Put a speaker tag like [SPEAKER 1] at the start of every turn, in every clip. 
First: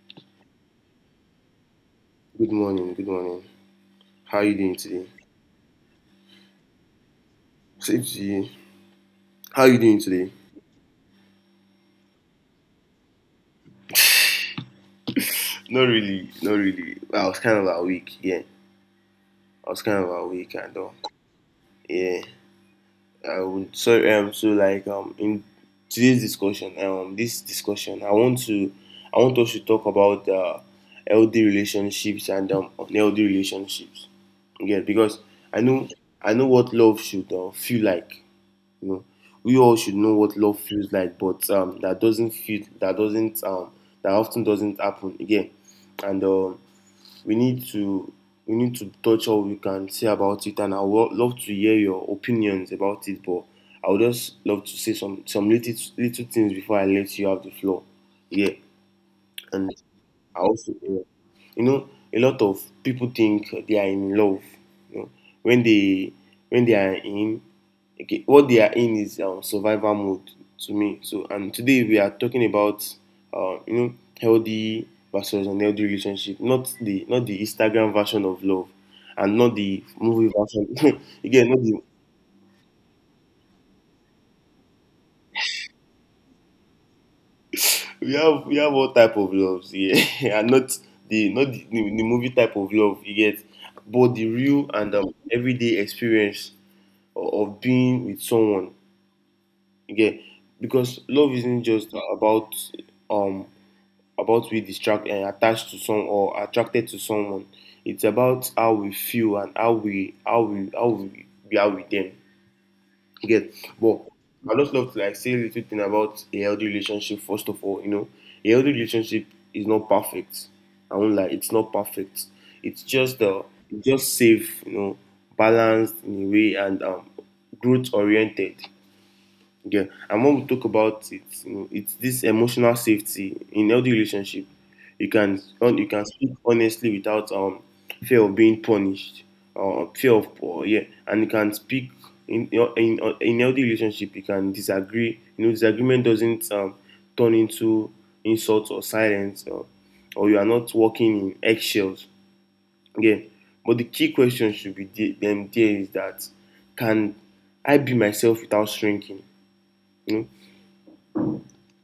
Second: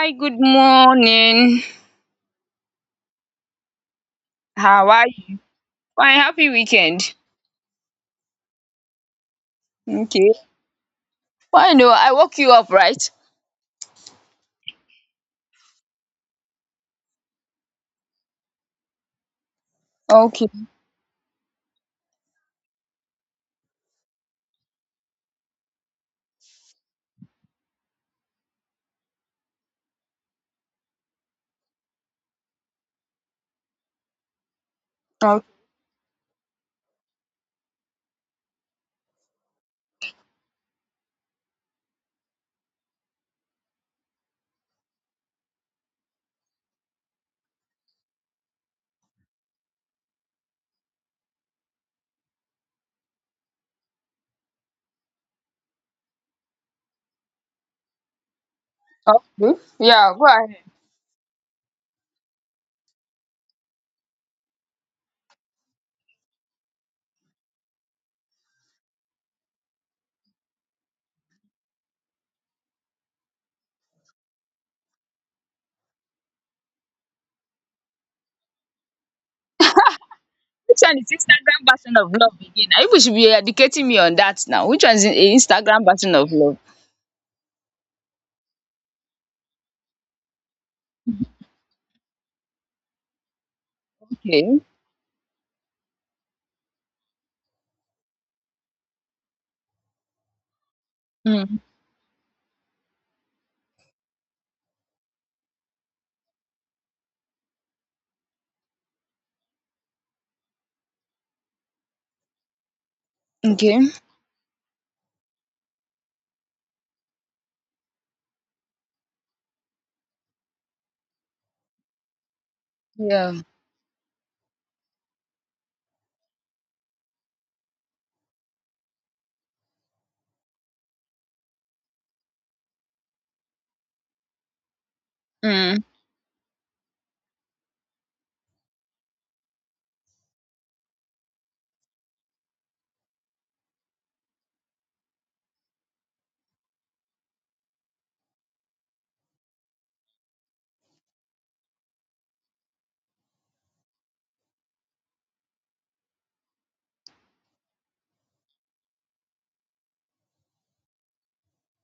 [SPEAKER 1] Hi, good morning.
[SPEAKER 2] Good morning. Good morning. How are you doing
[SPEAKER 1] How
[SPEAKER 2] today?
[SPEAKER 1] are you? Fine, happy weekend.
[SPEAKER 2] Same to you. How are you doing today?
[SPEAKER 1] Okay. Why no? I woke you up, right?
[SPEAKER 2] Not really. Not really. I was kind of awake. Yeah, I was kind of
[SPEAKER 1] Okay.
[SPEAKER 2] awake and all. Yeah. I would. In today's discussion, this discussion, I want us to talk about healthy relationships and unhealthy relationships. Yeah, because
[SPEAKER 1] Okay.
[SPEAKER 2] I know, I know what love should feel like. You know, we all should know what love feels like, but that doesn't feel that doesn't that often doesn't happen again. And we need to we need to touch all we can say about it. And I would love to hear your opinions about it. But I would just love to say some little things before I let you have the floor. Yeah,
[SPEAKER 1] Okay.
[SPEAKER 2] and
[SPEAKER 1] Yeah, go
[SPEAKER 2] I
[SPEAKER 1] ahead.
[SPEAKER 2] also yeah you know a lot of people think they are in love, you know, when they when they are in. Okay, what they are in is survival mode to me. So, and today we are talking about you know, healthy versus unhealthy relationship, not the Instagram version of love, and not the movie
[SPEAKER 1] Which one
[SPEAKER 2] version
[SPEAKER 1] is
[SPEAKER 2] again, not
[SPEAKER 1] Instagram
[SPEAKER 2] the
[SPEAKER 1] version of love again? I wish you should be educating me on that now. Which one is the Instagram version of love?
[SPEAKER 2] we have all type of loves, yeah. And not the movie type of love you get, but the
[SPEAKER 1] Okay.
[SPEAKER 2] real and everyday experience or of being with someone again, because love
[SPEAKER 1] Mm.
[SPEAKER 2] isn't just um about we distract and attached to some or attracted to someone. It's about how we feel and we are with them again.
[SPEAKER 1] Okay.
[SPEAKER 2] But I just love to like say a little thing about a healthy relationship first of all. You know, a healthy relationship is not perfect. I won't lie, it's not perfect. It's
[SPEAKER 1] Yeah.
[SPEAKER 2] just safe, you know, balanced in a way, and growth oriented. Yeah, and when we talk about it, you know, it's this emotional safety in healthy relationship.
[SPEAKER 1] Mm.
[SPEAKER 2] You can speak honestly without fear of being punished, or fear of or yeah, and you can speak in healthy relationship. You can disagree. You know, disagreement doesn't turn into insult or silence, or you are not walking in eggshells. Yeah, but the key question should be the- them there is that can I be myself without shrinking? You know,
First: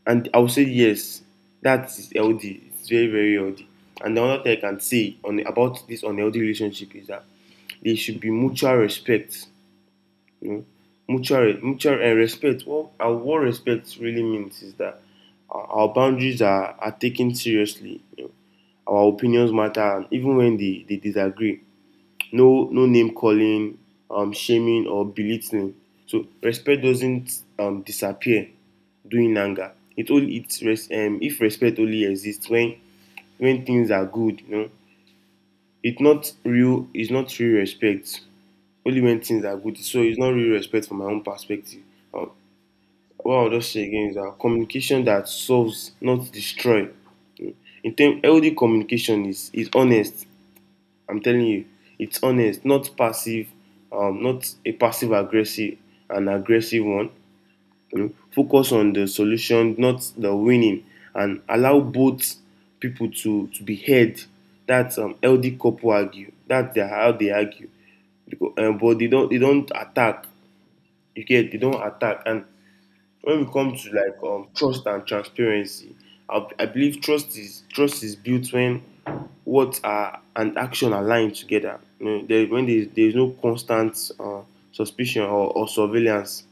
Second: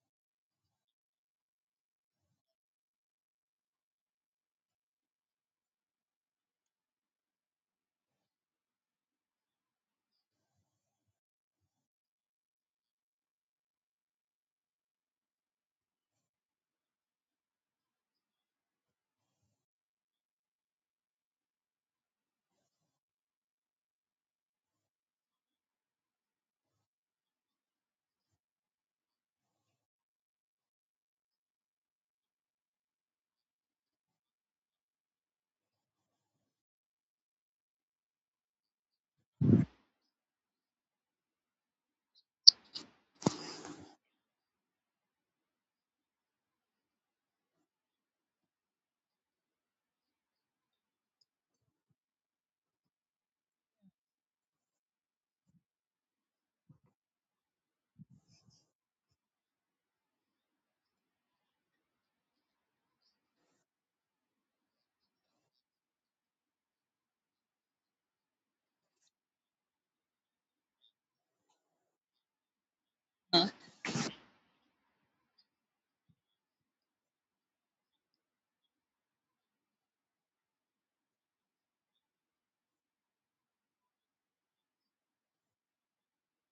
[SPEAKER 2] and I will say yes, that is healthy. It's very healthy. And the other thing I can say on about this unhealthy relationship is that there should be mutual respect. You know, mutual and respect. What respect really means is that our boundaries are taken seriously. You know, our opinions matter, and even when they disagree, no name calling, shaming or belittling. So respect doesn't disappear during anger. It only it res- um, if respect only exists when things are good, you know, it's not real respect only when things are good, so it's not real respect from my own perspective. um, what I'll just say again is that communication that solves, not destroy. In term, healthy communication is honest. I'm telling you, it's honest, not passive, not a passive aggressive, an aggressive one. You know, focus on the solution, not the winning, and allow both people to be heard. That's healthy couple argue. How they argue, because but they don't attack. You get, they don't attack. And when
[SPEAKER 1] Mm.
[SPEAKER 2] we come to like trust and transparency, I believe trust is built when what are and action align together. You know, there is no constant suspicion or surveillance.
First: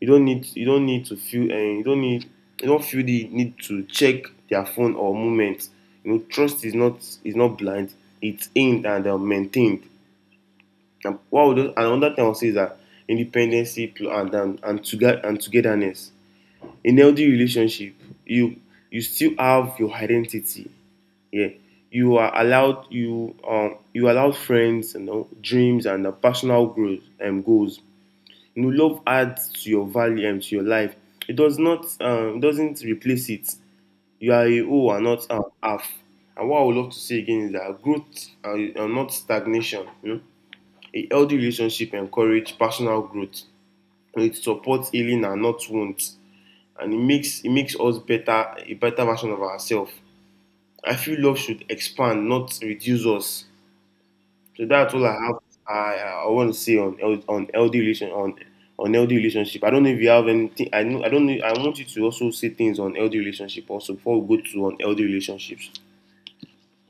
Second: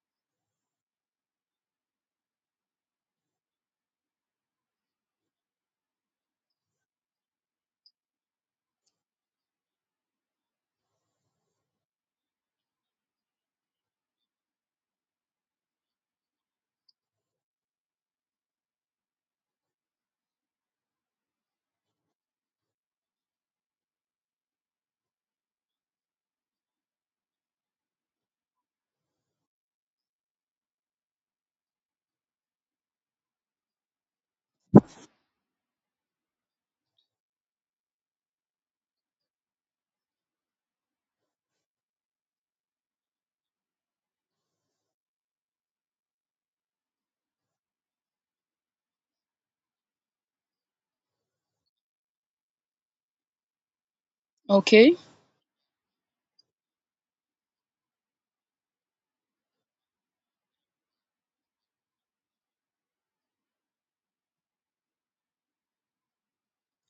[SPEAKER 2] You don't need you don't feel the need to check their phone or movement. You know, trust is not blind. It's aimed and maintained. And another thing I'll say is that independency and togetherness in healthy relationship, you you still have your identity. Yeah, you are allowed, you allowed friends, you know, dreams and personal growth and goals. You know, love adds to your value and to your life. It does not doesn't replace it. You are a whole and not half. And what I would love to say again is that growth and not stagnation, you know, a healthy relationship encourage personal growth. It supports healing and not wounds. And it makes us better, a better version of ourselves. I feel love should expand, not reduce us. So that's
[SPEAKER 1] Okay.
[SPEAKER 2] all I have. I want to say on LD relation on LD relationship. I don't know if you have anything. I know, I don't know. I want you to also say things on LD relationship also before we go to on LD relationships.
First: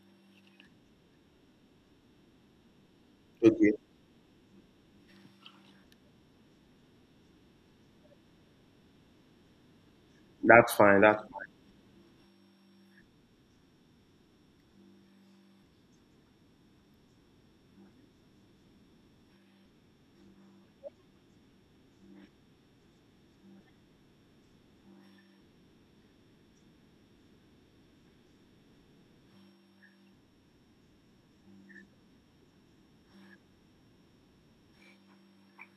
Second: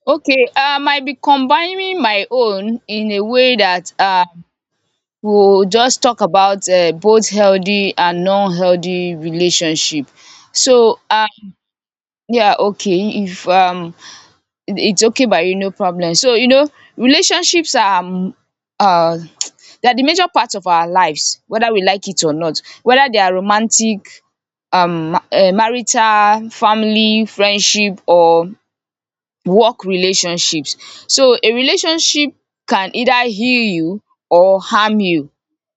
[SPEAKER 1] Okay. I might be combining my own in a way
[SPEAKER 2] Okay,
[SPEAKER 1] that we'll just talk about both healthy and non-healthy relationship.
[SPEAKER 2] that's
[SPEAKER 1] So
[SPEAKER 2] fine. That's
[SPEAKER 1] um yeah, okay, if it- it's okay by you, no problem. So you know, relationships are they are the major part of our lives, whether we like it or not, whether they are romantic, marital, family, friendship or work relationships. So a relationship can either heal you or harm you,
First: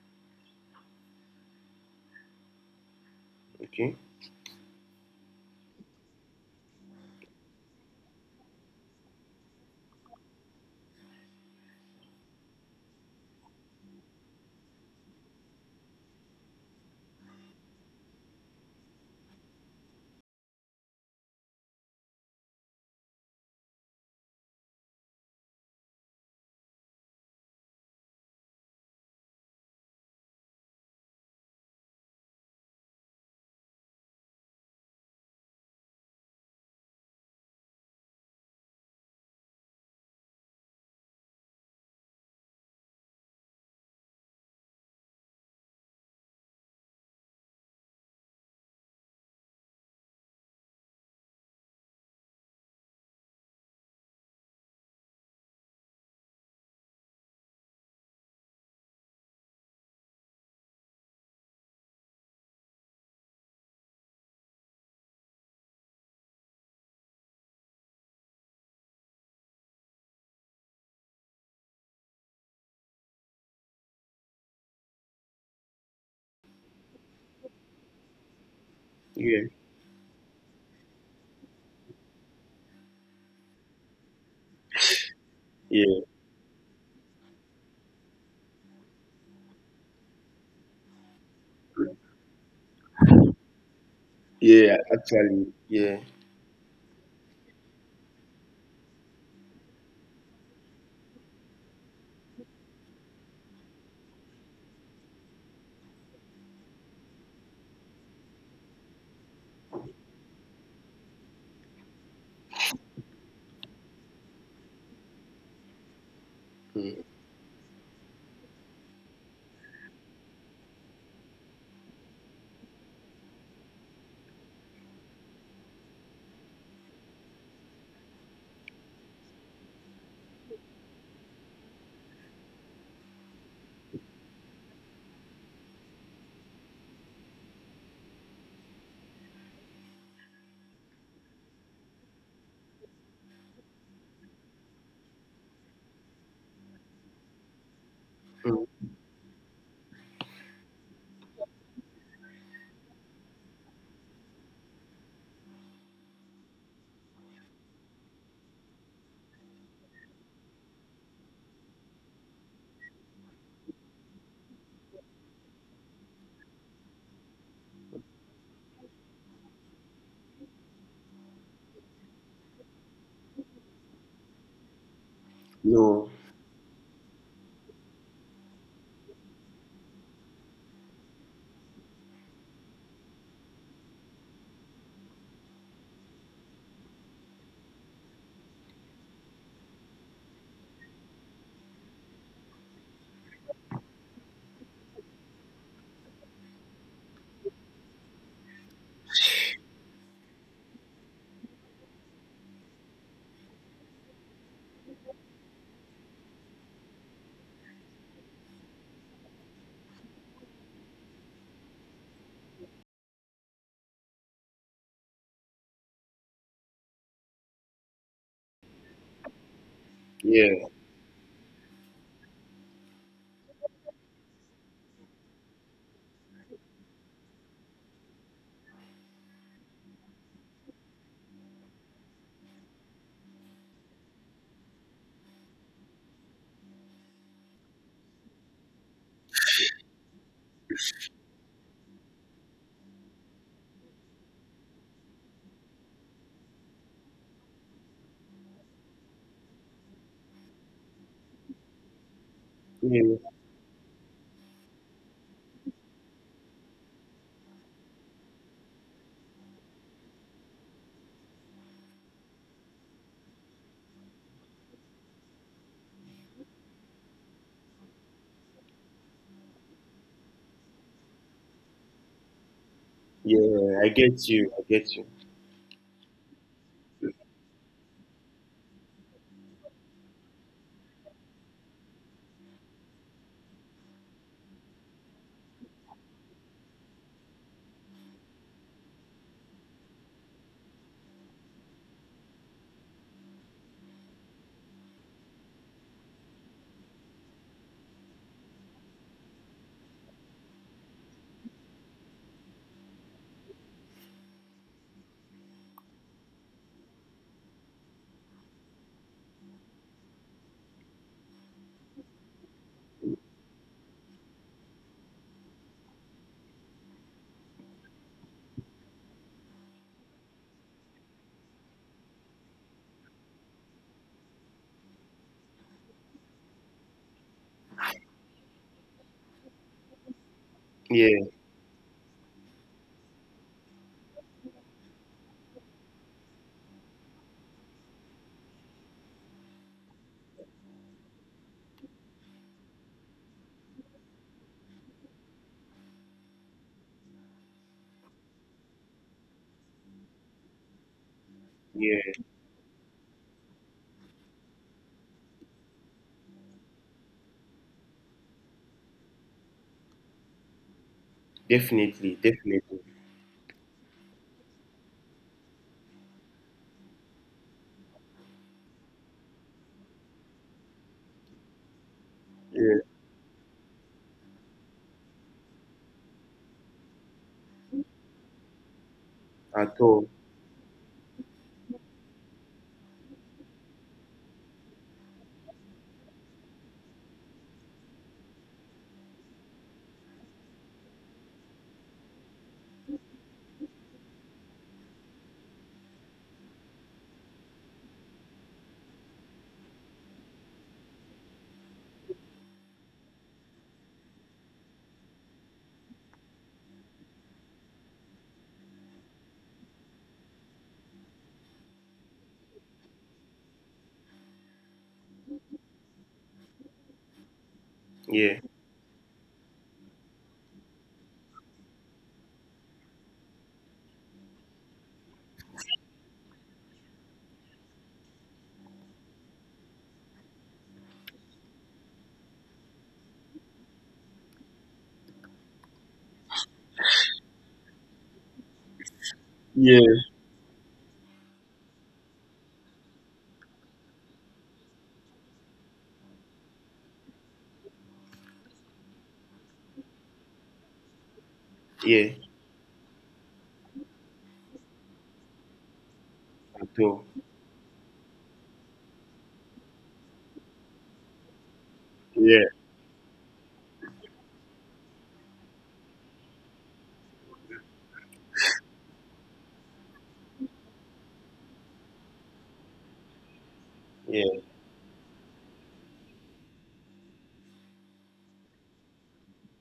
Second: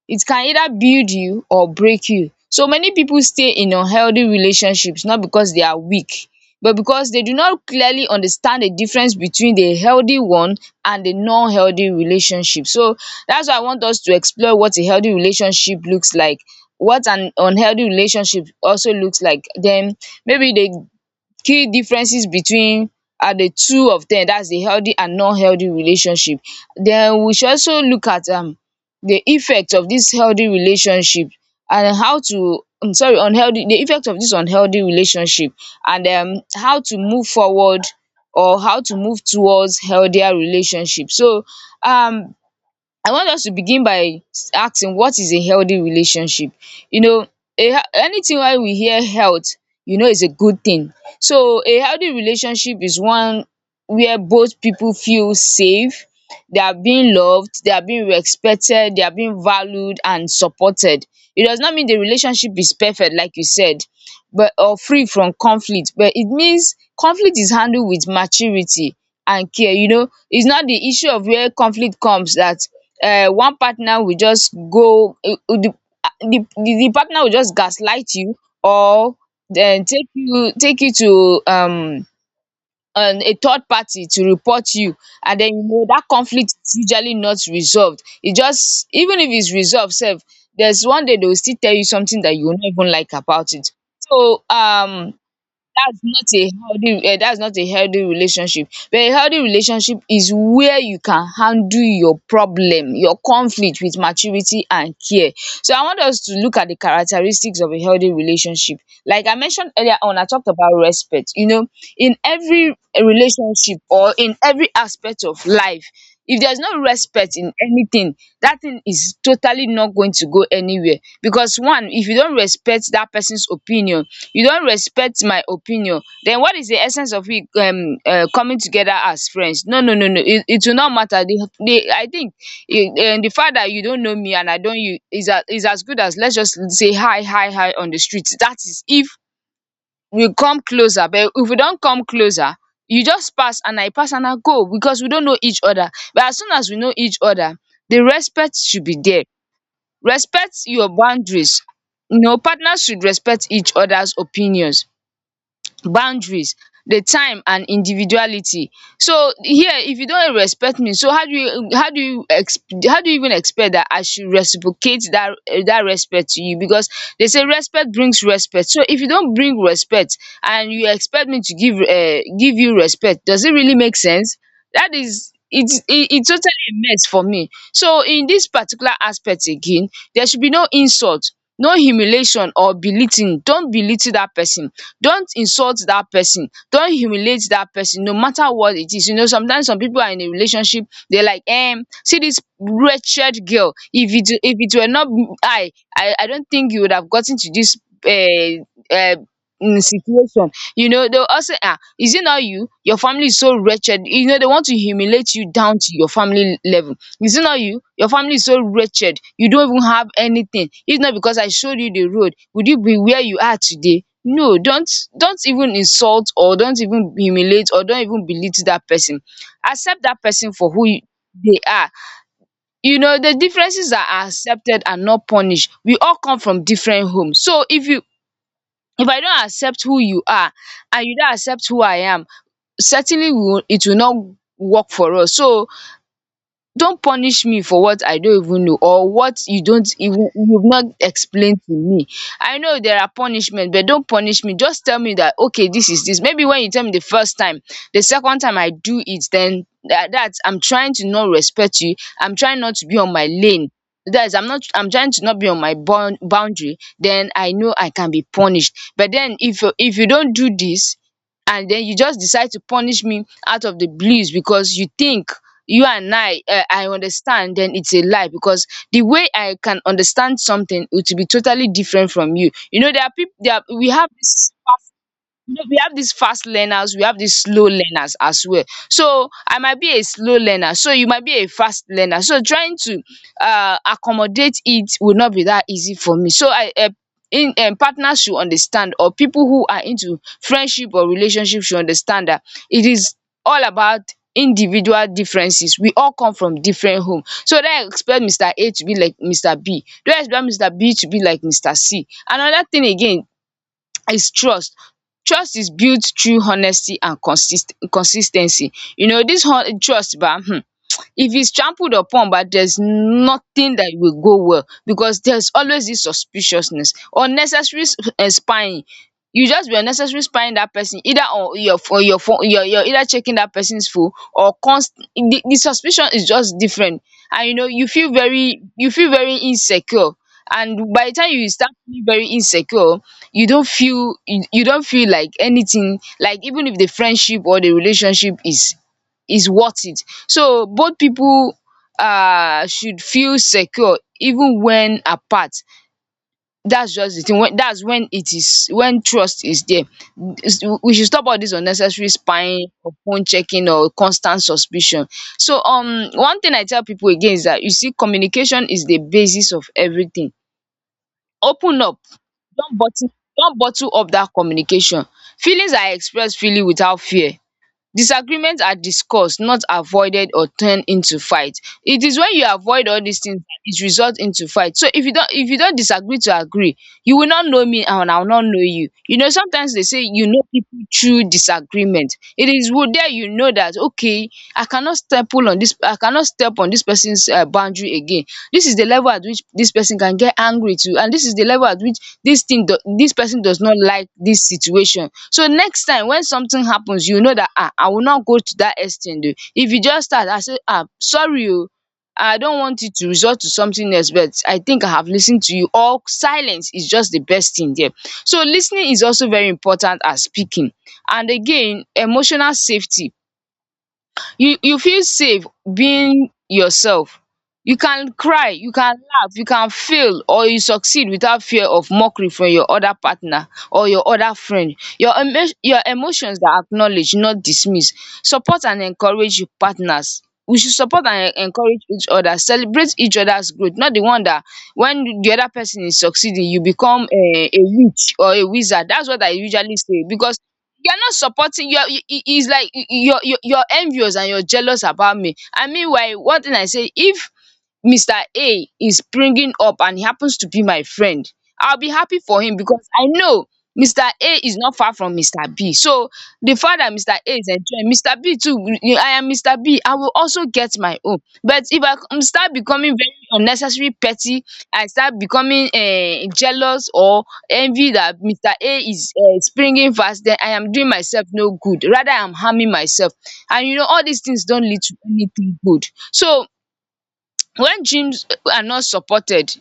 [SPEAKER 1] it can either build you or break you. So many people stay
[SPEAKER 2] fine,
[SPEAKER 1] in
[SPEAKER 2] okay.
[SPEAKER 1] unhealthy relationships not because they are weak, but because they do not clearly understand the difference between the healthy one and the non-healthy relationship. So that's why I want us to explore what a healthy relationship looks like, what an unhealthy relationship also looks like, then maybe the key differences between the two of them, that's the healthy and non-healthy relationship. Then we should also look at the effect of this healthy relationship, and how to, I am sorry, unhealthy, the effect of this unhealthy relationship, and how to move forward or how to move towards healthier relationship. So um I want us to begin by asking, what is a healthy relationship? You know, a hea- anything when we hear health, you know, is a good thing. So a healthy relationship is one where both people feel safe, they are being loved, they are being respected, they are being valued and supported. It does not mean the relationship is perfect like you said, but or free from conflict, but it means conflict is handled with maturity and care. You know, it's not the issue of where conflict comes that one partner will just go the the partner will just gaslight you, or
[SPEAKER 2] Yeah,
[SPEAKER 1] then take you, take you to a third party to report you, and then you know
[SPEAKER 2] yeah,
[SPEAKER 1] that conflict is usually not resolved. It just, even if it's resolved sef, there's one day they will still tell you something that you will not even like about it. So
[SPEAKER 2] yeah. Actually, yeah.
[SPEAKER 1] that's not a healthy, that's not a healthy relationship, but a healthy relationship is where you can handle your problem, your conflict with maturity and care. So I want us to look at the characteristics of a healthy relationship. Like I mentioned earlier on, I talked about respect. You know, in every relationship or in every aspect of life, if there's no
[SPEAKER 2] Mm,
[SPEAKER 1] respect in anything, that thing is totally not going to go anywhere. Because one, if you don't respect that person's opinion, you don't respect my opinion, then what is the essence of we, coming together as friends? No, no, no, no, it will not matter. The I think it, the fact that you don't know me and I don't you is, a, is as good as let's just say hi, hi, hi on the street. That is, if we come closer, but if we don't come closer, you just pass and I pass and I go, because we don't know each other. But as soon as we know each other, the respect
[SPEAKER 2] mm.
[SPEAKER 1] should be there. Respect your boundaries. You know, partners should respect each other's opinions, boundaries, the time and individuality. So here, if you don't respect me, so how do you, how do you even expect that I should reciprocate that, that respect to you? Because they say respect brings respect, so if you don't bring respect and you expect me to give, give you respect, does it really make sense? That is, it's it,
[SPEAKER 2] No,
[SPEAKER 1] it totally a mess for me. So in this particular aspect again, there should be no insult, no humiliation or belittling. Don't belittle that person, don't insult that person, don't humiliate that person, no matter what it is. You know, sometimes some people are in a relationship, they are like, see this wretched girl, if it, if it were not, I don't think you would have gotten to dis, um um situation. You know, they will also, ah, is it not you, your family is so wretched? You know, they want to humiliate you down to your family level. Is it not you, your family is so wretched, you don't even have anything? If not because I showed you the road, would you be where you are today? No, don't, don't even insult, or don't even humiliate, or don't even belittle that person. Accept that person
[SPEAKER 2] yeah,
[SPEAKER 1] for who you- they are. You know, the differences that are accepted and not punished. We all come from different homes, so if you, if I don't accept who you are, and you don't accept who I am, certainly we will, it will not work for us. So don't punish me for what I don't even know, or what you don't even, you've not explained to me. I know there are punishment, but don't punish me, just tell me that, okay, this is this. Maybe when you tell me the first time, the second time I do it, then that, that I'm trying to not respect you, I'm trying not to be on
[SPEAKER 2] yeah,
[SPEAKER 1] my lane. That is, I'm not, I'm trying to not be on my bound boundary, then I know I can be punished. But then if you, if you don't do this, and then you just decide to punish me out of the blues, because you think you and I understand, then it's a lie. Because the way I can understand something, it will be totally different from you. You know, there are people, there are,
[SPEAKER 2] yeah.
[SPEAKER 1] we have this,
[SPEAKER 2] I get you.
[SPEAKER 1] you know, we have these fast learners, we have these slow learners as well. So I might be a slow learner, so you might be a fast learner. So trying to accommodate, it will not be that easy for me. So I in partners should understand, or people who are into friendship or relationship should understand that it is all about individual differences. We all come from different home. So don't expect Mr. A to be like Mr. B. Don't expect Mr. B to be like Mr. C. Another thing again, is trust. Trust is built through honesty and consis consis ten cy. You know, dis trust ba, if it's trampled upon, but there's nothing that will go well, because there's always this suspiciousness, unnecessary, spying. You just be unnecessary spying that person, either on your, on your phone, you're either checking that person's phone, or const, the suspicion is just different. And you know, you feel very, you feel very insecure. And by the
[SPEAKER 2] Yeah,
[SPEAKER 1] time you start feeling very insecure, you don't feel, you don't feel like anything, like even if the friendship or the relationship is worth it. So both people should feel secure even when apart. That's just the thing, when that's when it is, when trust is there. It's- we should stop all this unnecessary
[SPEAKER 2] yeah.
[SPEAKER 1] spying, or phone checking or constant suspicion. So one thing I tell people again is that, you see, communication is the basis of everything. Open up,
[SPEAKER 2] Definitely, definitely.
[SPEAKER 1] don't bottle up that communication. Feelings are expressed freely without fear. Disagreements are discussed, not avoided or turned into fight. It is when you
[SPEAKER 2] Yeah,
[SPEAKER 1] avoid all these things that it results into fight. So if you don't, if you don't disagree to agree, you will not know me and I will not know you. You know, sometimes
[SPEAKER 2] at
[SPEAKER 1] they say,
[SPEAKER 2] all.
[SPEAKER 1] you know people through disagreement. It is wo there, you know that, okay, I cannot step on this person's boundary again. This is the level at which this person can get angry to, and this is the level at which this thing do, this person does not like this situation. So next time when something happens, you know that, ah, I will not go to that extent. Oh, if you just start, I say, ah, sorry, oh, I don't want it to resort to something else, but I think I have listened to you. Or silence is just the best thing there. So listening is also very important as speaking. And again, emotional safety, you feel safe being yourself. You can
[SPEAKER 2] Yeah,
[SPEAKER 1] cry, you can laugh, you can fail or you succeed without fear of mockery from your other partner or your other friend. Your emo your emotions are acknowledged, not dismissed. Support and encourage your partners. We should support and encourage each other, celebrate each other's growth, not the one that when the other person is succeeding you become a witch or a wizard. That's what I usually
[SPEAKER 2] yeah,
[SPEAKER 1] say, because you're not supporting. You're it's like you're envious and you're jealous about me. And meanwhile, one thing I say: if Mr. A is bringing up and he happens to be my friend, I'll be
[SPEAKER 2] yeah,
[SPEAKER 1] happy for him, because I know Mr. A is not far from Mr. B. So the
[SPEAKER 2] at
[SPEAKER 1] fact that
[SPEAKER 2] all.
[SPEAKER 1] Mr. A is enjoying, Mr. B too, I am Mr. B, I will also get my own. But if I
[SPEAKER 2] Yeah,
[SPEAKER 1] start becoming very unnecessary petty, I start becoming jealous or envy that Mr. A is springing fast, then I am doing myself no good. Rather, I'm harming myself. And you know, all these
[SPEAKER 2] yeah,
[SPEAKER 1] things don't lead to anything good. So when gyms are not supported,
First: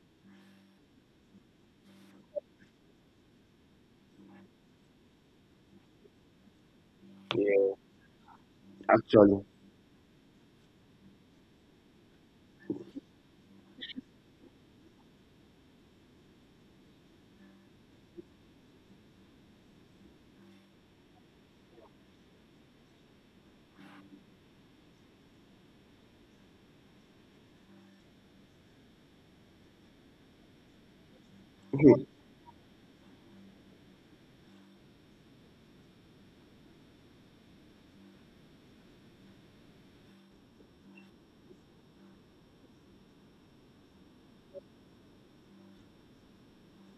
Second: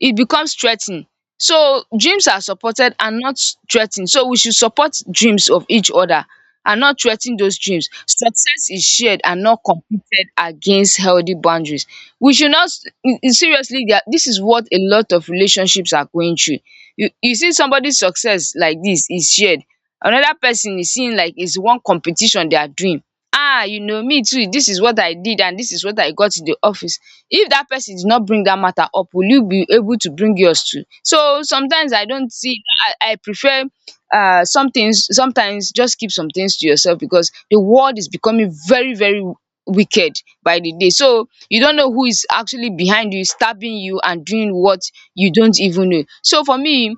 [SPEAKER 1] it becomes threatening. So dreams are supported and not threa so we should support dreams of each other and not threa those
[SPEAKER 2] yeah,
[SPEAKER 1] dreams. Success is shared and
[SPEAKER 2] actually.
[SPEAKER 1] not competed against. Healthy boundaries, we should not seriously, there, this is what a lot of relationships are going through. You see somebody's success like this is shared, another person is seeing like it's one competition they are doing. Ah, you know, me too, this is what I did and this is what I got in the office. If that person did not bring that matter up, will you be able to bring yours too? So sometimes I don't see, I prefer some things, sometimes just keep some things to yourself, because the world is becoming very, very wicked by the day. So you don't know who is actually behind you, stabbing you and doing what you don't even know. So for me,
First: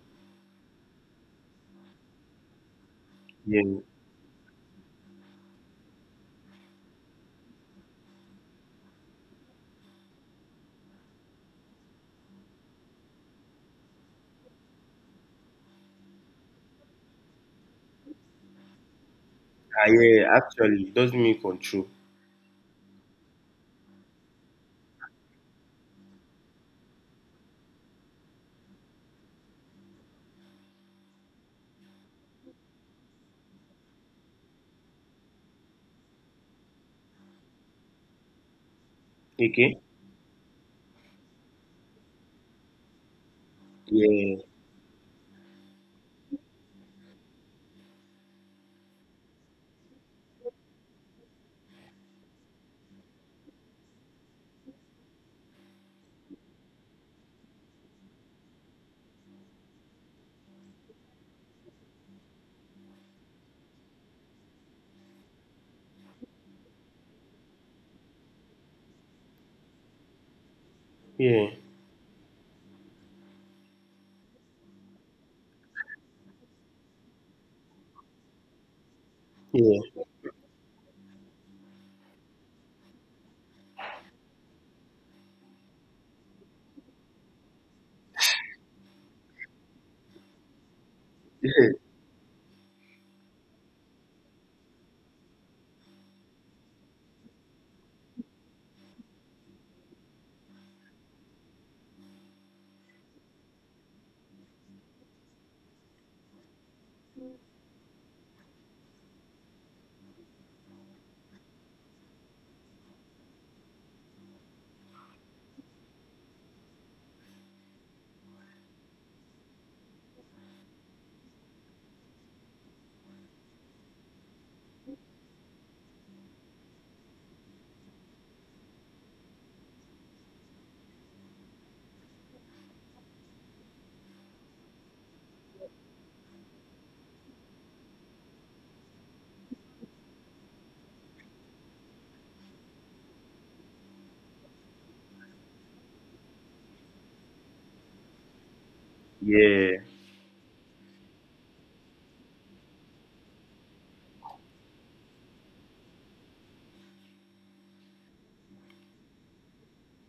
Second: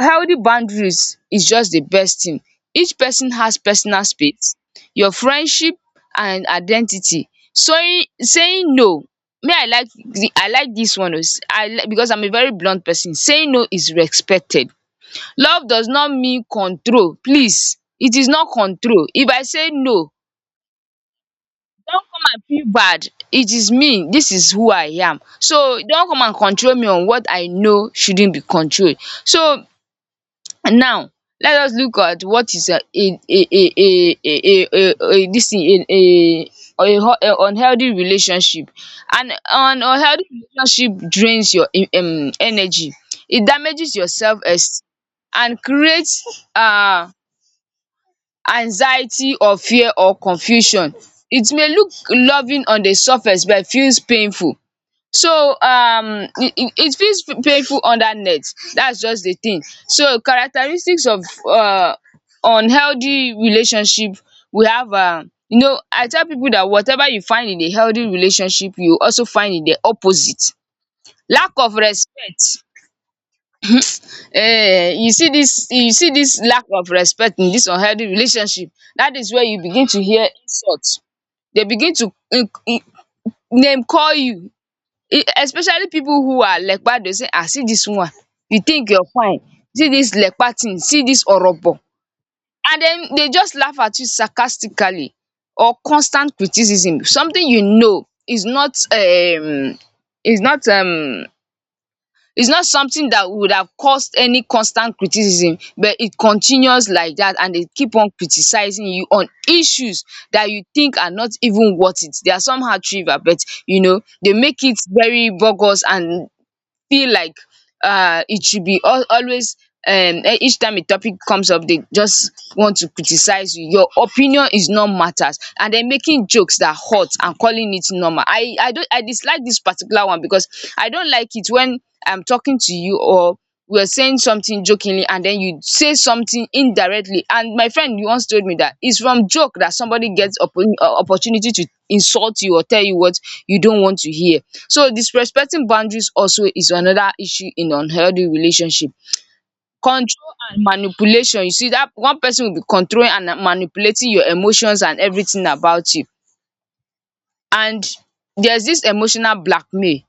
[SPEAKER 1] healthy boundaries is just the best thing. Each person has
[SPEAKER 2] Yeah,
[SPEAKER 1] personal space, your friendship and identity. So saying no, me, I like dis one, because I'm a very blunt person. Saying no is respected. Love does not mean control. Please, it is not control. If I say
[SPEAKER 2] ah,
[SPEAKER 1] no,
[SPEAKER 2] yeah, actually, it doesn't mean control.
[SPEAKER 1] don't come and feel bad. It is me. Dis is who I am. So don't come and control me on what I know shouldn't be controlled. So now let us look at what is a this thing a unhealthy relationship. An
[SPEAKER 2] Okay?
[SPEAKER 1] unhealthy relationship drains your energy. It damages your
[SPEAKER 2] Yeah,
[SPEAKER 1] self-esteem and creates anxiety or fear or confusion. It may look loving on the surface but feels painful. So it it fit painful under net, dats just the thing. So characteristics of um unhealthy relationship, we have am, you know, I tell pipu dat whatever you find in a healthy relationship you also find in the opposite.
[SPEAKER 2] yeah,
[SPEAKER 1] Lack of respect. You see dis, you see dis lack of respect in dis unhealthy relationship. Dat is where you begin to
[SPEAKER 2] yeah,
[SPEAKER 1] hear insult, dey begin to name call you. Especially people who are lekpa, dey say, ah, see this one, you think you're fine, see this lekpa thing, see this orobo, and then they just laugh at you sarcastically. Or constant criticism, something you know is not is not is not something that would have caused any constant criticism, but it continues like that and they keep on criticizing you on issues that you think are not even worth it. They are somehow trivial, but you know they make it very bogus and feel like it should be always, each time a topic comes up, they just want to criticize you. Your opinion is not matters. And then making jokes that hurt and calling it normal. I don't I dislike this particular one, because I don't like it when I'm talking to you, or we're saying something jokingly, and then you say something indirectly. And my friend, you once told me that it's from joke that somebody gets opportunity to insult you or tell you what you don't want to hear. So disrespecting boundaries also is another issue in unhealthy relationship.
[SPEAKER 2] yeah,
[SPEAKER 1] Control and manipulation. You see that one person will be controlling and manipulating your emotions and everything about you. And there's this emotional blackmail.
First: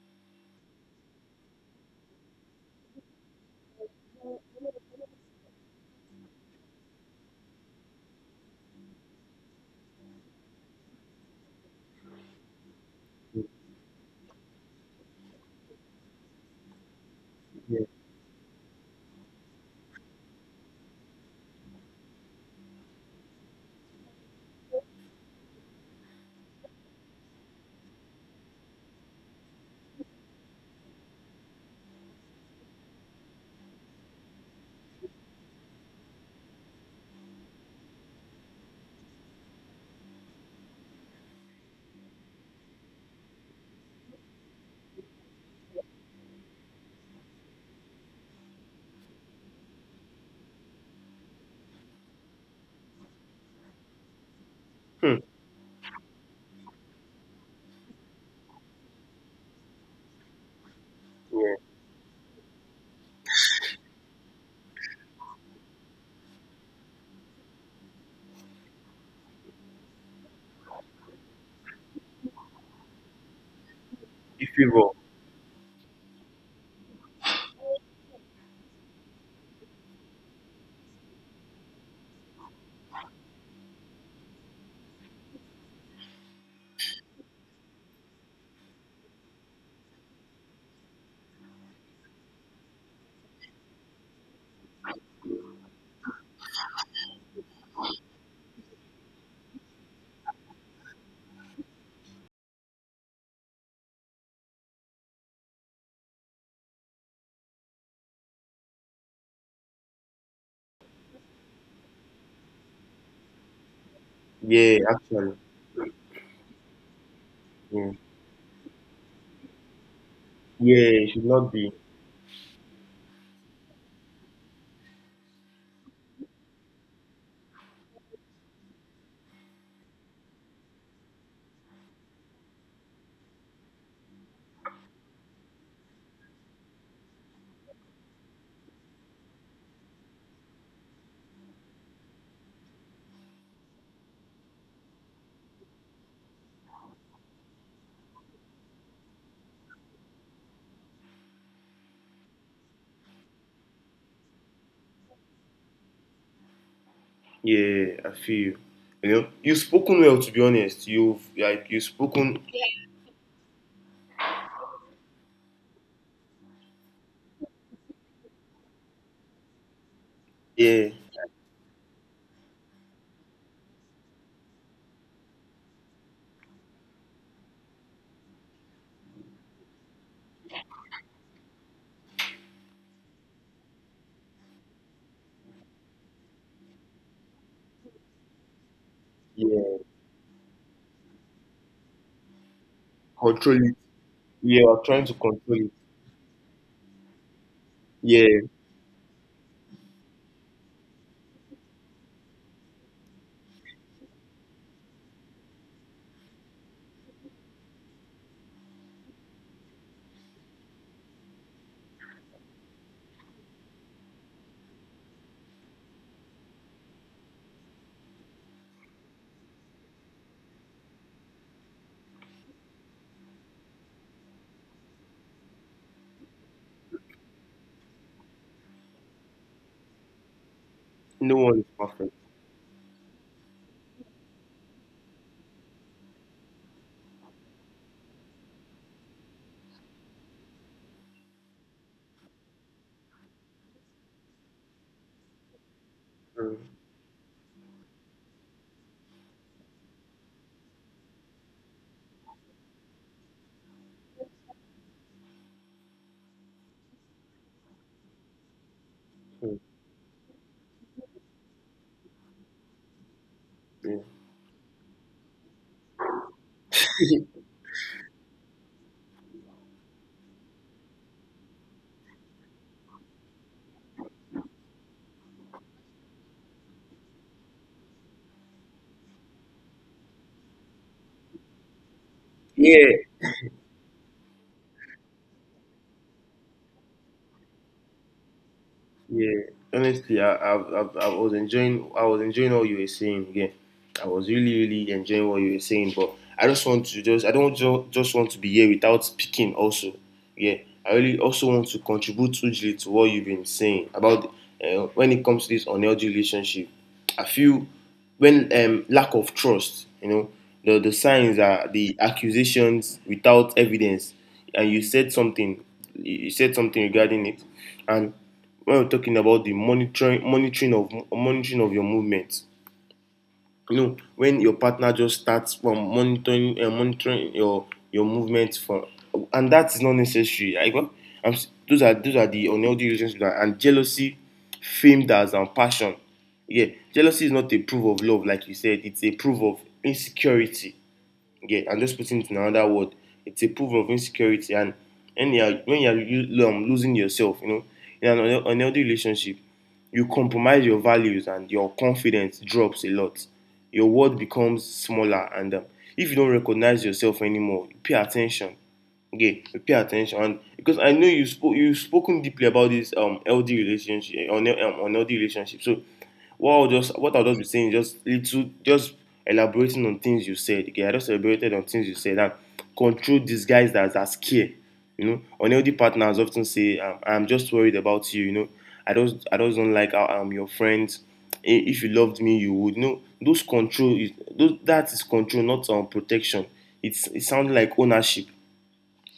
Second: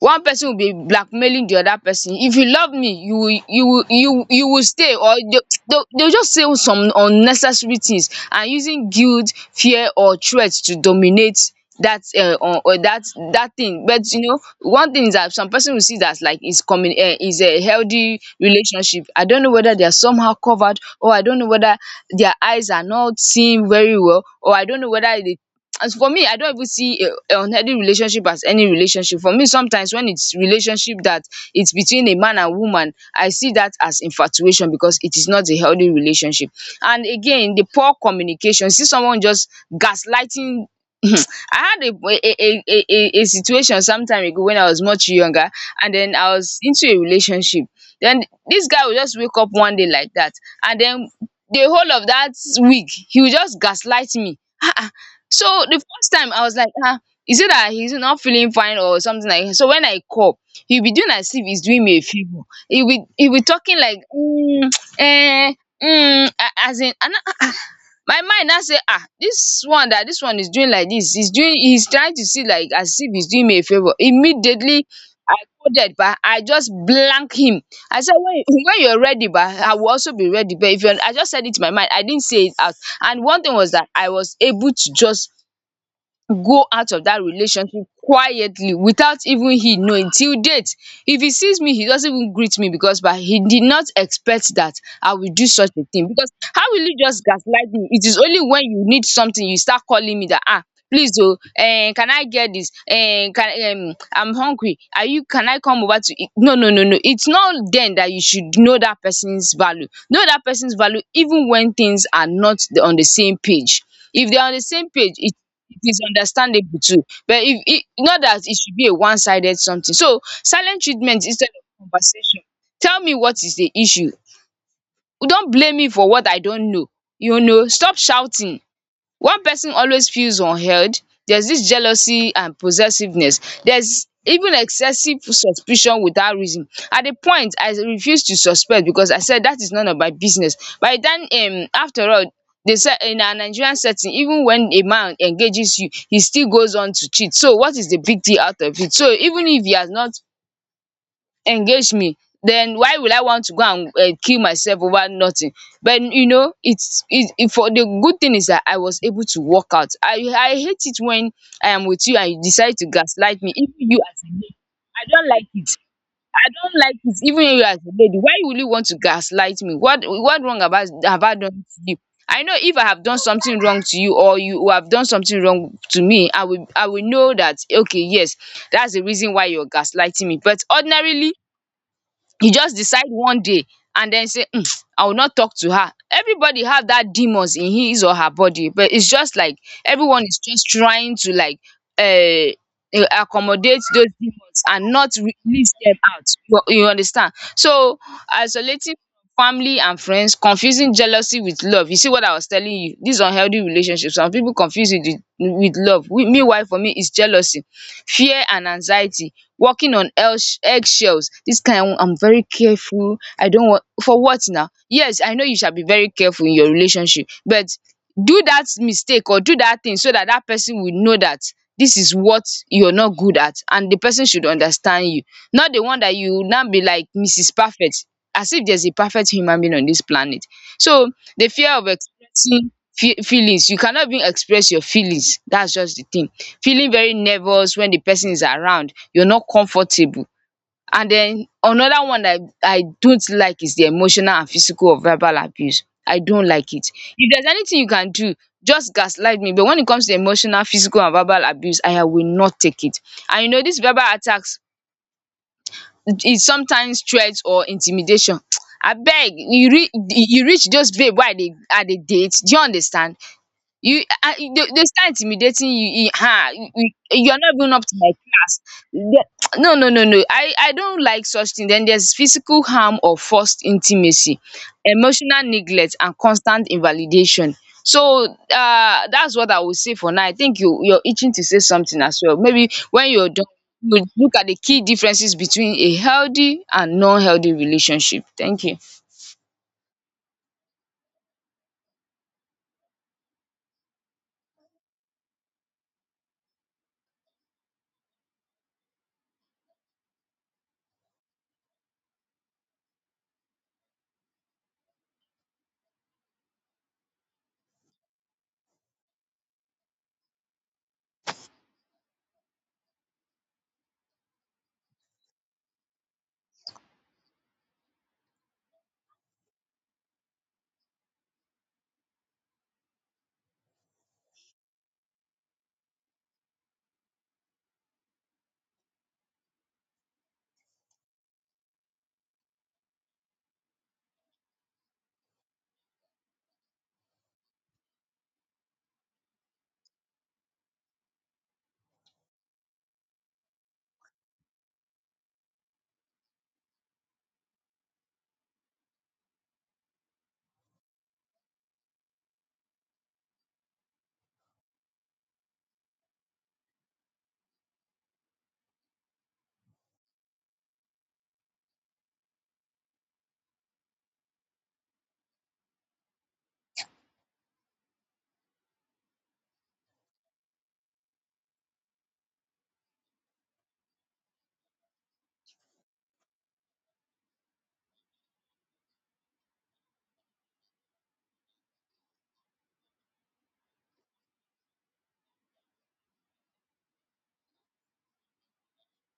[SPEAKER 1] One person will be blackmailing the other person. If you love me, you will stay, or they'll just say some unnecessary things, and using guilt, fear or threats to dominate that or that that thing. But you know, one thing is that some person will see that like is coming, is a
[SPEAKER 2] yeah,
[SPEAKER 1] healthy relationship. I don't know whether they are somehow covered, or I don't know whether their eyes are not seeing very well, or I don't know whether they, as for me, I don't even see a unhealthy relationship as any relationship. For me, sometimes when it's relationship that it's between a man and woman, I see that as infatuation, because it is not a healthy relationship. And again, the poor communication, see someone just gaslighting. I had a situation some time ago when I was much younger, and then I was into a relationship. Then this guy would just wake up one day like that, and then the whole of that week he would just gaslight me.
[SPEAKER 2] hmm,
[SPEAKER 1] So the first time I was like, ah, is it that he's not feeling fine or something like that? So when I call, he'll be doing as if
[SPEAKER 2] yeah.
[SPEAKER 1] he's doing me a favor. He'll be talking like, mm, eh, mm, as in, and ah, my mind now say, ah, this one, that this one is doing like this, he's trying to see like as if he's doing me a favor.
[SPEAKER 2] The
[SPEAKER 1] Immediately,
[SPEAKER 2] favor.
[SPEAKER 1] I coded, but I just blank him. I said, when when you're ready, but I will also be ready. But if you're, I just said it in my mind. I didn't say it out. And one thing was that I was able to just go out of that relationship quietly without even he knowing till date. If he sees me, he doesn't even greet me, because but he did not expect that I will do such a thing. Because how will you just gaslight me? It is only when you need something you start calling me that, ah, please, oh, can I get this, can, I'm hungry, are you, can I come over to eat? No, no, no, no, it's not then that you should know that person's value. Know that person's value even when things are not on the same page. If they are on the
[SPEAKER 2] Yeah,
[SPEAKER 1] same page,
[SPEAKER 2] actually.
[SPEAKER 1] it is understandable too. But if it
[SPEAKER 2] Yeah,
[SPEAKER 1] not, that it should be a one-sided something. So silent
[SPEAKER 2] yeah, it should
[SPEAKER 1] treatment instead
[SPEAKER 2] not be.
[SPEAKER 1] of conversation. Tell me what is the issue. Don't blame me for what I don't know. You know, stop shouting. One person always feels unheard. There's this jealousy and possessiveness. There's even excessive suspicion without reason. At a point, I refused to suspect, because I said that is none of my business. By then, after all, they said in our Nigerian setting, even when a man engages you, he still goes on to cheat. So what is the big deal out of it? So even if he has not engage me, then why will I want to go and kill myself over nothing? But you know, it's it it for the
[SPEAKER 2] Yeah, I
[SPEAKER 1] good thing
[SPEAKER 2] feel
[SPEAKER 1] is
[SPEAKER 2] you.
[SPEAKER 1] that I was
[SPEAKER 2] You
[SPEAKER 1] able
[SPEAKER 2] know,
[SPEAKER 1] to
[SPEAKER 2] you've
[SPEAKER 1] walk out.
[SPEAKER 2] spoken
[SPEAKER 1] I
[SPEAKER 2] well, to be
[SPEAKER 1] I hate
[SPEAKER 2] honest.
[SPEAKER 1] it
[SPEAKER 2] You've,
[SPEAKER 1] when
[SPEAKER 2] like,
[SPEAKER 1] I
[SPEAKER 2] you've
[SPEAKER 1] am with you and
[SPEAKER 2] spoken,
[SPEAKER 1] you decide to gaslight me. Even you as a lady, I don't like it. I don't like it. Even you as a lady, why will you want to gaslight me? What wrong
[SPEAKER 2] yeah,
[SPEAKER 1] about have I done to you? I know if I have done something wrong to you or you have done something wrong to me, I will know that, okay, yes, that's the reason why you're gaslighting me. But ordinarily, you just decide one day and then say, I will not talk to her. Everybody have that demons in his or her body, but it's just like
[SPEAKER 2] yeah,
[SPEAKER 1] everyone is just trying to like um
[SPEAKER 2] control it.
[SPEAKER 1] accommodate those demons
[SPEAKER 2] Yeah, I'm
[SPEAKER 1] and
[SPEAKER 2] trying
[SPEAKER 1] not
[SPEAKER 2] to control it.
[SPEAKER 1] release them out, you understand. So
[SPEAKER 2] Yeah,
[SPEAKER 1] isolating from family and friends, confusing jealousy with love. You see what I was telling you. These unhealthy relationships, some people confuse it with love. Meanwhile, for me it's jealousy, fear and anxiety, walking on eggshells. This kind I'm very careful. I don't want, for what now? Yes, I know you shall be very careful in your relationship, but do that mistake or do that thing so that that person will know that this is what you're not good at, and the person should understand you. Not the one that you now be like Mrs. Perfect, as if there's a perfect human being on this planet. So
[SPEAKER 2] no
[SPEAKER 1] the
[SPEAKER 2] one is
[SPEAKER 1] fear of
[SPEAKER 2] perfect.
[SPEAKER 1] experiencing feelings. You cannot even express your feelings. That's just the thing. Feeling very nervous when the person is around, you're not comfortable. And then another one that I don't like is the emotional and physical or verbal abuse. I don't
[SPEAKER 2] Mm,
[SPEAKER 1] like it. If there's anything you can do, just gaslight me, but when it comes to emotional, physical and verbal abuse, I will not take it. And you know dis verbal attacks is sometimes threats or intimidation. Abeg,
[SPEAKER 2] mm.
[SPEAKER 1] you reach those babe why they are I dey date, do you understand?
[SPEAKER 2] Yeah.
[SPEAKER 1] You, they start intimidating you, you are not even up to my class. The- No, no, no, no, I don't like such thing. Then there's physical harm or forced intimacy, emotional neglect and constant invalidation. So that's what I will say for now. I think you're itching to say something as well. Maybe when
[SPEAKER 2] Yeah,
[SPEAKER 1] you're done, you would look at the key differences between a healthy and non-healthy relationship. Thank you.
[SPEAKER 2] Yeah, honestly, I was enjoying. I was enjoying all you were saying. Yeah, I was really, really enjoying what you were saying. But I just want to just. I don't just want to be here without speaking. Also, yeah, I really also want to contribute hugely to what you've been saying about when it comes to this unhealthy relationship. I feel when lack of trust. You know, the signs are the accusations without evidence. And you said something. You said something regarding it. And when we're talking about the monitoring of your movement, you know, when your partner just starts from monitoring your movement from, and that is not necessary. I go I'm Those are those are the unhealthy reasons. And jealousy famed as and passion. Yeah, jealousy is not a proof of love, like you said. It's a proof of insecurity. Yeah, and just putting it in another word, it's a proof of insecurity. And you are, when you are you, losing yourself, you know, in an unhealthy relationship, you compromise your values and your confidence drops a lot. Your world becomes smaller, and if you don't recognize yourself anymore, pay attention. Okay, pay attention. And because I know you've spoken deeply about this LD relationship on LD relationship. So what I'll just be saying is just little, just elaborating on things you said. Okay, I just elaborated on things you said. And control these guys that are scared. You know, unhealthy partners often say, "I'm just worried about you." You know, I just don't like how I'm your friend. I- If you loved me, you would. You know, those that is control, not protection. It's it sounds like ownership.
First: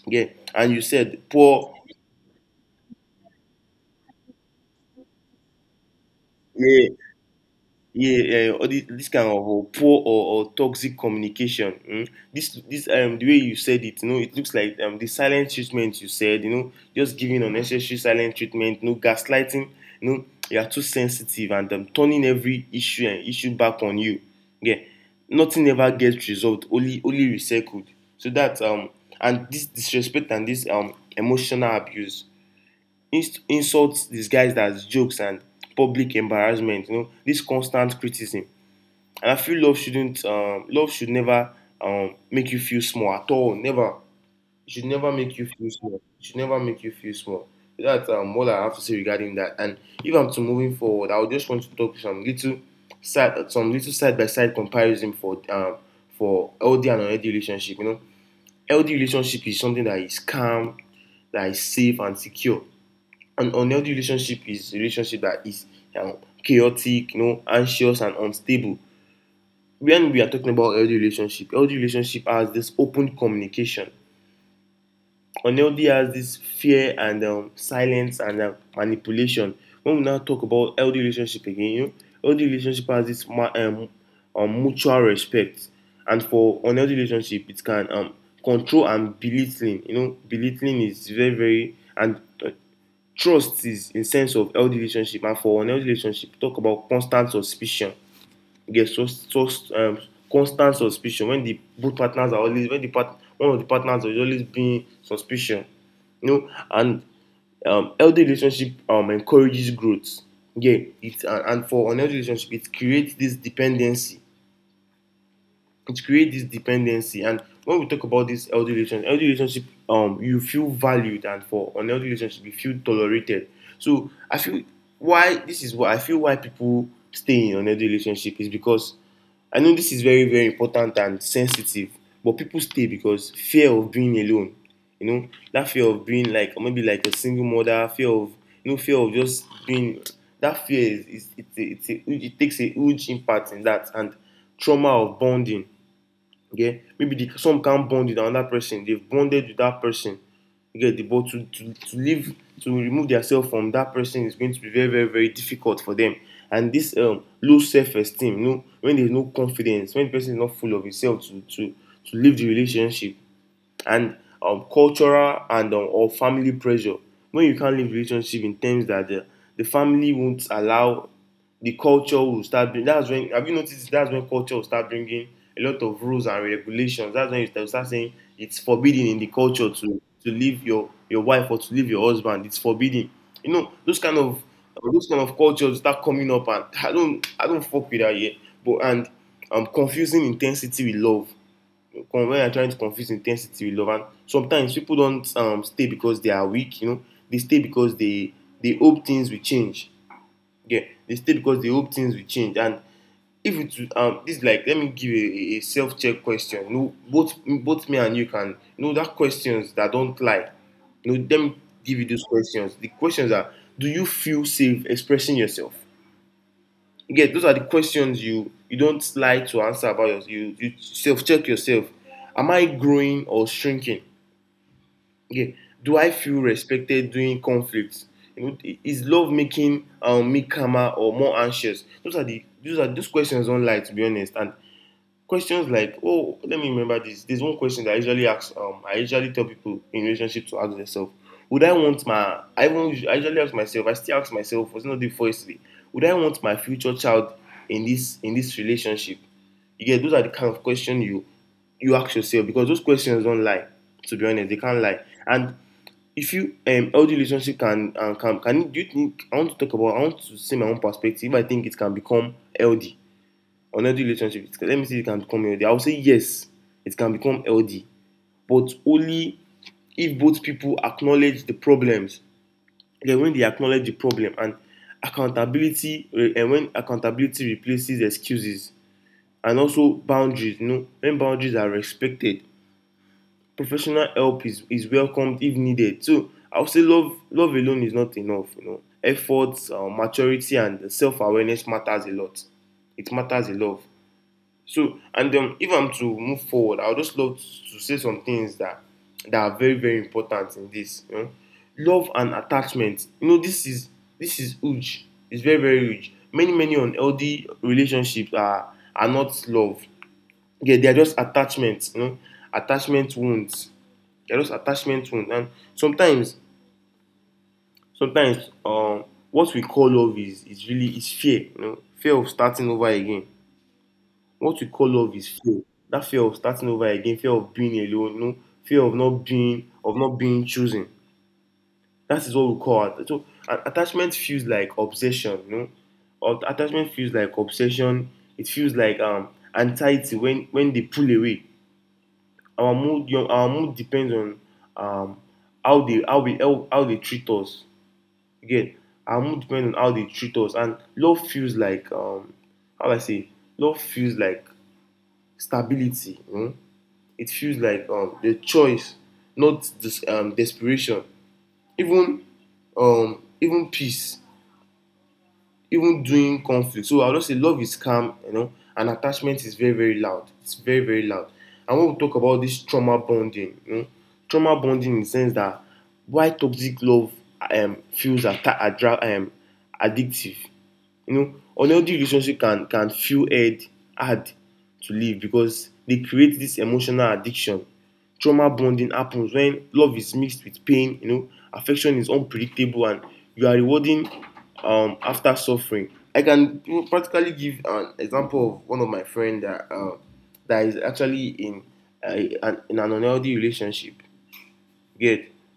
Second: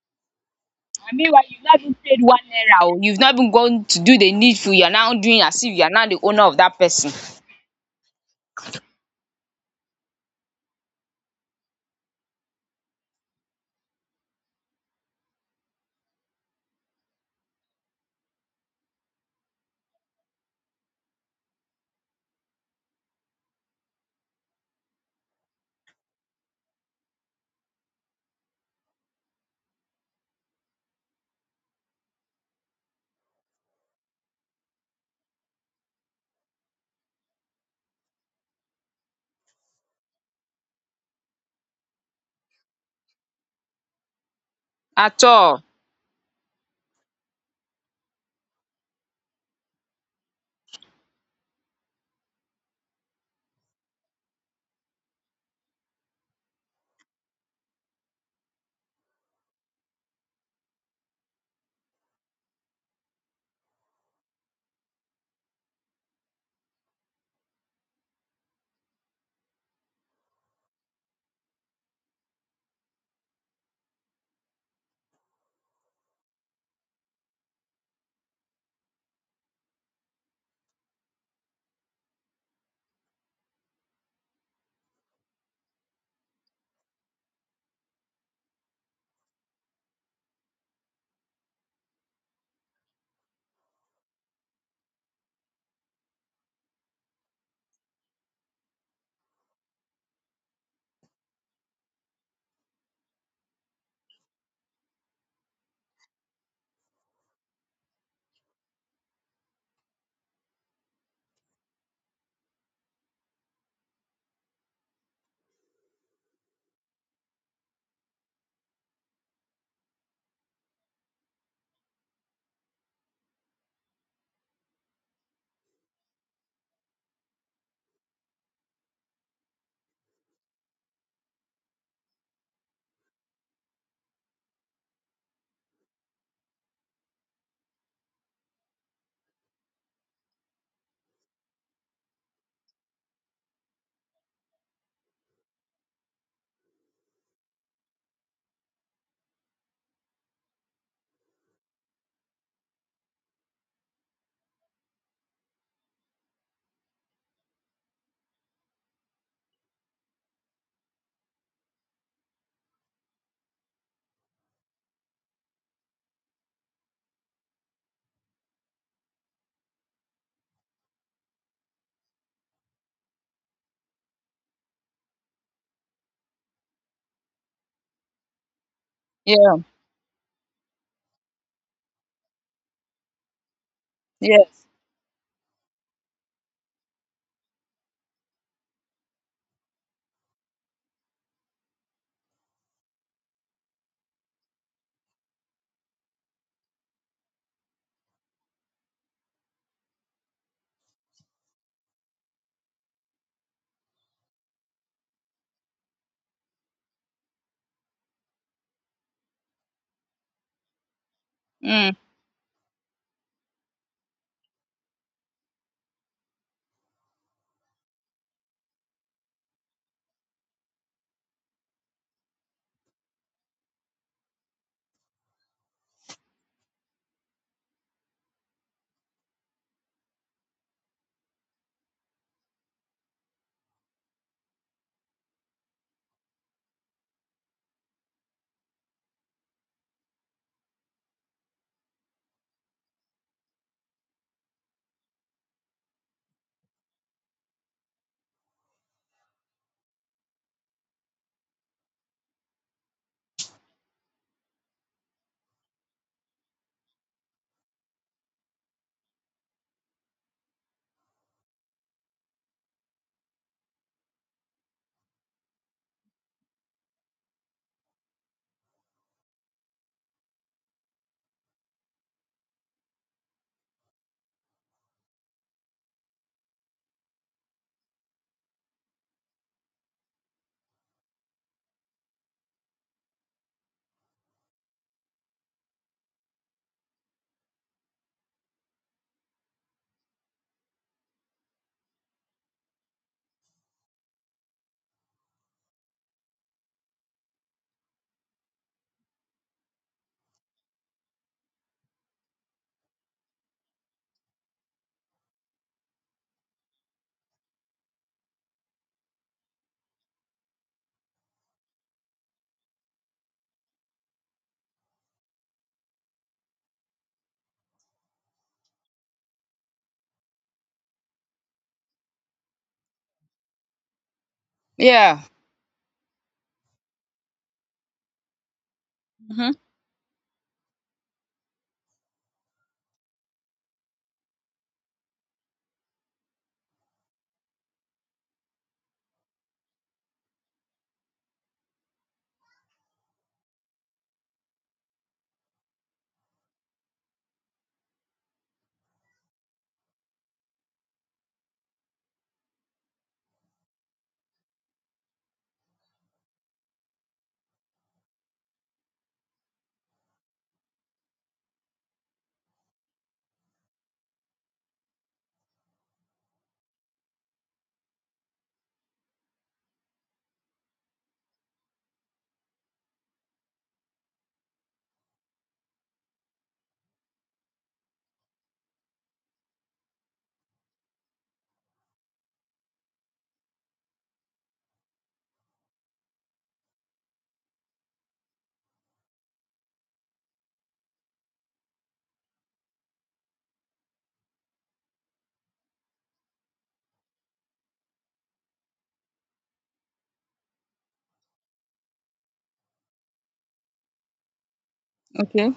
[SPEAKER 2] Yeah, and you
[SPEAKER 1] And
[SPEAKER 2] said
[SPEAKER 1] meanwhile, you've
[SPEAKER 2] poor,
[SPEAKER 1] not even paid 1 naira, you've not even gone to do the needful, you're now doing as if you're now the owner of that
[SPEAKER 2] yeah,
[SPEAKER 1] person.
[SPEAKER 2] yeah, yeah, all this kind of poor or toxic communication. Mm? This, the way you said it, you know, it looks like the silent treatment you said, you know, just giving unnecessary silent treatment, you know, gaslighting, you know, you are too sensitive, and turning every issue back on you. Yeah, nothing ever gets resolved, only recycled. So that and this disrespect and this emotional abuse. Insults disguised as jokes and public embarrassment. You know, this constant criticism. And I feel love shouldn't, love should never make you feel small at all. Never. It should never
[SPEAKER 1] At
[SPEAKER 2] make you
[SPEAKER 1] all.
[SPEAKER 2] feel small. It should never make you feel small. That's all I have to say regarding that. And if I'm to moving forward, I would just want to talk some little side by side comparison for LD and unhealthy relationship. You know, LD relationship is something that is calm, that is safe and secure. An unhealthy relationship is a relationship that is um, chaotic, you know, anxious and unstable. When we are talking about healthy relationship has this open communication. Unhealthy has this fear and silence and manipulation. When we now talk about healthy relationship again, you know, healthy relationship has this mutual respect. And for unhealthy relationship, it can control and belittling. You know, belittling is very, very, and uh, trust is a sense of healthy relationship. And for unhealthy relationship, talk about constant suspicion. You get trust, sus constant suspicion when the both partners are always when the part one of the partners is always being suspicion, you know. And healthy relationship encourages growth. Yeah. It and and for unhealthy relationship, it creates this dependency. It creates this dependency. And when we talk about this healthy relationship, you feel valued, and for an unhealthy relationship, you feel tolerated. So i feel why this is what I feel. Why people stay in an unhealthy relationship is because — I know this is very, very important and sensitive, but people stay because fear of being alone. You know, that fear of being, like, maybe like a single mother, fear of, you know, fear of just being. That fear is it's a, it's it takes a huge impact in that. And trauma of bonding. Okay, maybe some can't bond with another person. They've bonded with that person. You get the, but to remove themselves from that person is going to be very, very, very difficult for them. And this low self-esteem, you know, when there's no confidence, when the person is not full of himself to to leave the relationship, and cultural and or family pressure. When you can't live relationship in terms that the family won't allow, the culture will start bring — that's when, have you noticed, that's when culture will start bringing a lot of rules and regulations. That's when you start saying it's forbidden in the
[SPEAKER 1] Yeah.
[SPEAKER 2] culture to leave your wife or to leave your husband. It's forbidden. You know,
[SPEAKER 1] Yeah.
[SPEAKER 2] those kind of cultures start coming up. And I don't fuck with that yet. But, and confusing intensity with love. When you're trying to confuse intensity with love, and sometimes people don't stay because they are weak, you know. They stay because they hope things will change. Yeah. They stay because they hope things will change. And if it this is like, let me give a self-check question, you know. Both me and you can, you know, that questions that don't lie. You know, let me
[SPEAKER 1] Mm.
[SPEAKER 2] give you those questions. The questions are: do you feel safe expressing yourself? You Those are the questions you don't like to answer about yourself. You self check yourself. Am I growing or shrinking? Yeah. Do I feel respected during conflicts? You know, is love making me calmer or more anxious? Those are the those are Those questions don't lie, to be honest. And questions like, oh, let me remember this. There's one question that I usually ask. I usually tell people in relationship to ask themselves, would I want my? I usually ask myself. I still ask myself. Was not the first day. Would I want my future child in this, in this relationship? You get, those are the kind of question you ask yourself because those questions don't lie. To be honest, they can't lie. And if you healthy relationship can, and can can do you think — I want to say my own perspective. I think it can become healthy. Unhealthy relationship, let me see if it can become healthy. I would say yes, it can become healthy, but only if both people acknowledge the problems. Then when they acknowledge the problem, and accountability, and when accountability replaces excuses. And also boundaries, you know, when boundaries are respected, professional help is welcomed if needed. So I would say love, alone is not enough, you know. Efforts, maturity, and self-awareness matters a lot. It matters a lot. So, and if I'm to move forward, I would just love to say some things that are very, very important in this. You know? Love and attachment. You know, this is huge. It's very, very huge. Many unhealthy relationships are not love. Yeah, they are just attachments. You know, attachment wounds. They are just attachment wounds. And sometimes sometimes what we call love is really is fear. You know, fear of starting over again. What we call love
[SPEAKER 1] Yeah.
[SPEAKER 2] is fear. That fear of starting over again, fear of being alone, no, fear of not
[SPEAKER 1] Mm-hmm.
[SPEAKER 2] being, chosen. That is what we call it. So attachment feels like obsession, no. Or attachment feels like obsession. It feels like anxiety when they pull away. Our mood depends on um how they, how we how they treat us. Again, our mood depends on how they treat us, and love feels like how do I say? Love feels like stability. You know? It feels like the choice, not this desperation. Even even peace, even doing conflict. So I'll just say love is calm, you know, and attachment is very, very loud. It's very, very loud. And when we talk about this trauma bonding, you know, trauma bonding in the sense that why toxic love feels addictive. You know, unhealthy relationship can feel hard, hard to live because they create this emotional addiction. Trauma bonding happens when love is mixed with pain. You know, affection is unpredictable, and you are rewarding after suffering. I can, you know, practically give an example of one of my friend that is actually in uh, in an unhealthy relationship. Get.
[SPEAKER 1] Okay.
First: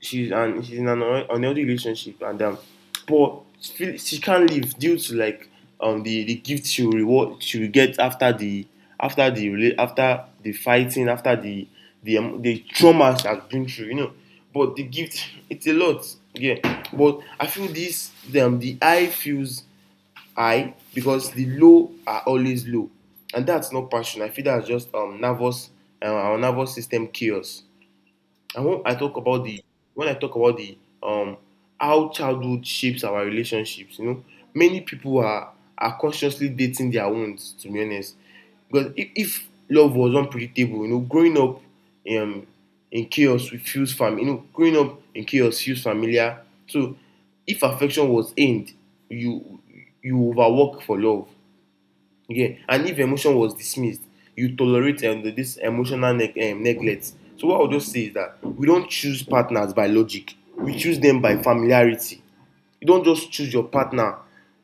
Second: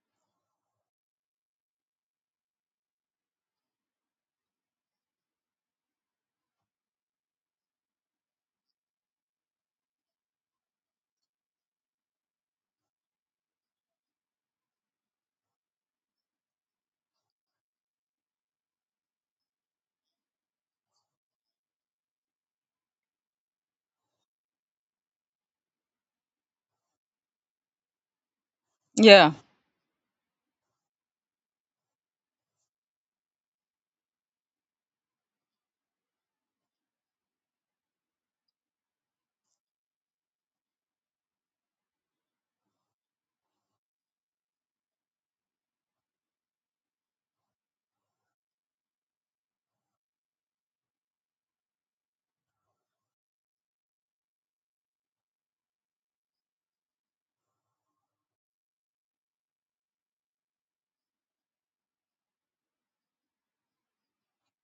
[SPEAKER 2] She's in an unhealthy relationship. And but she can't leave due to, like, the gift she will get after the fighting, after the the trauma she has been through, you know. But the gift, it's a lot. Yeah. But I feel this, the high feels high because the low are always low. And that's not passion. I feel that's just nervous our nervous system chaos. And
[SPEAKER 1] Yeah.
[SPEAKER 2] when I talk about the how childhood shapes our relationships, you know, many people are, consciously dating their wounds, to be honest. Because if, love was unpredictable, you know, growing up um in chaos you know, growing up in chaos feels familiar. So if affection was aimed, you overwork for love. Yeah. And if emotion was dismissed, you tolerate this emotional neglect. So what I'll just say is that we don't choose partners by logic, we choose them by familiarity. You don't just choose your partner.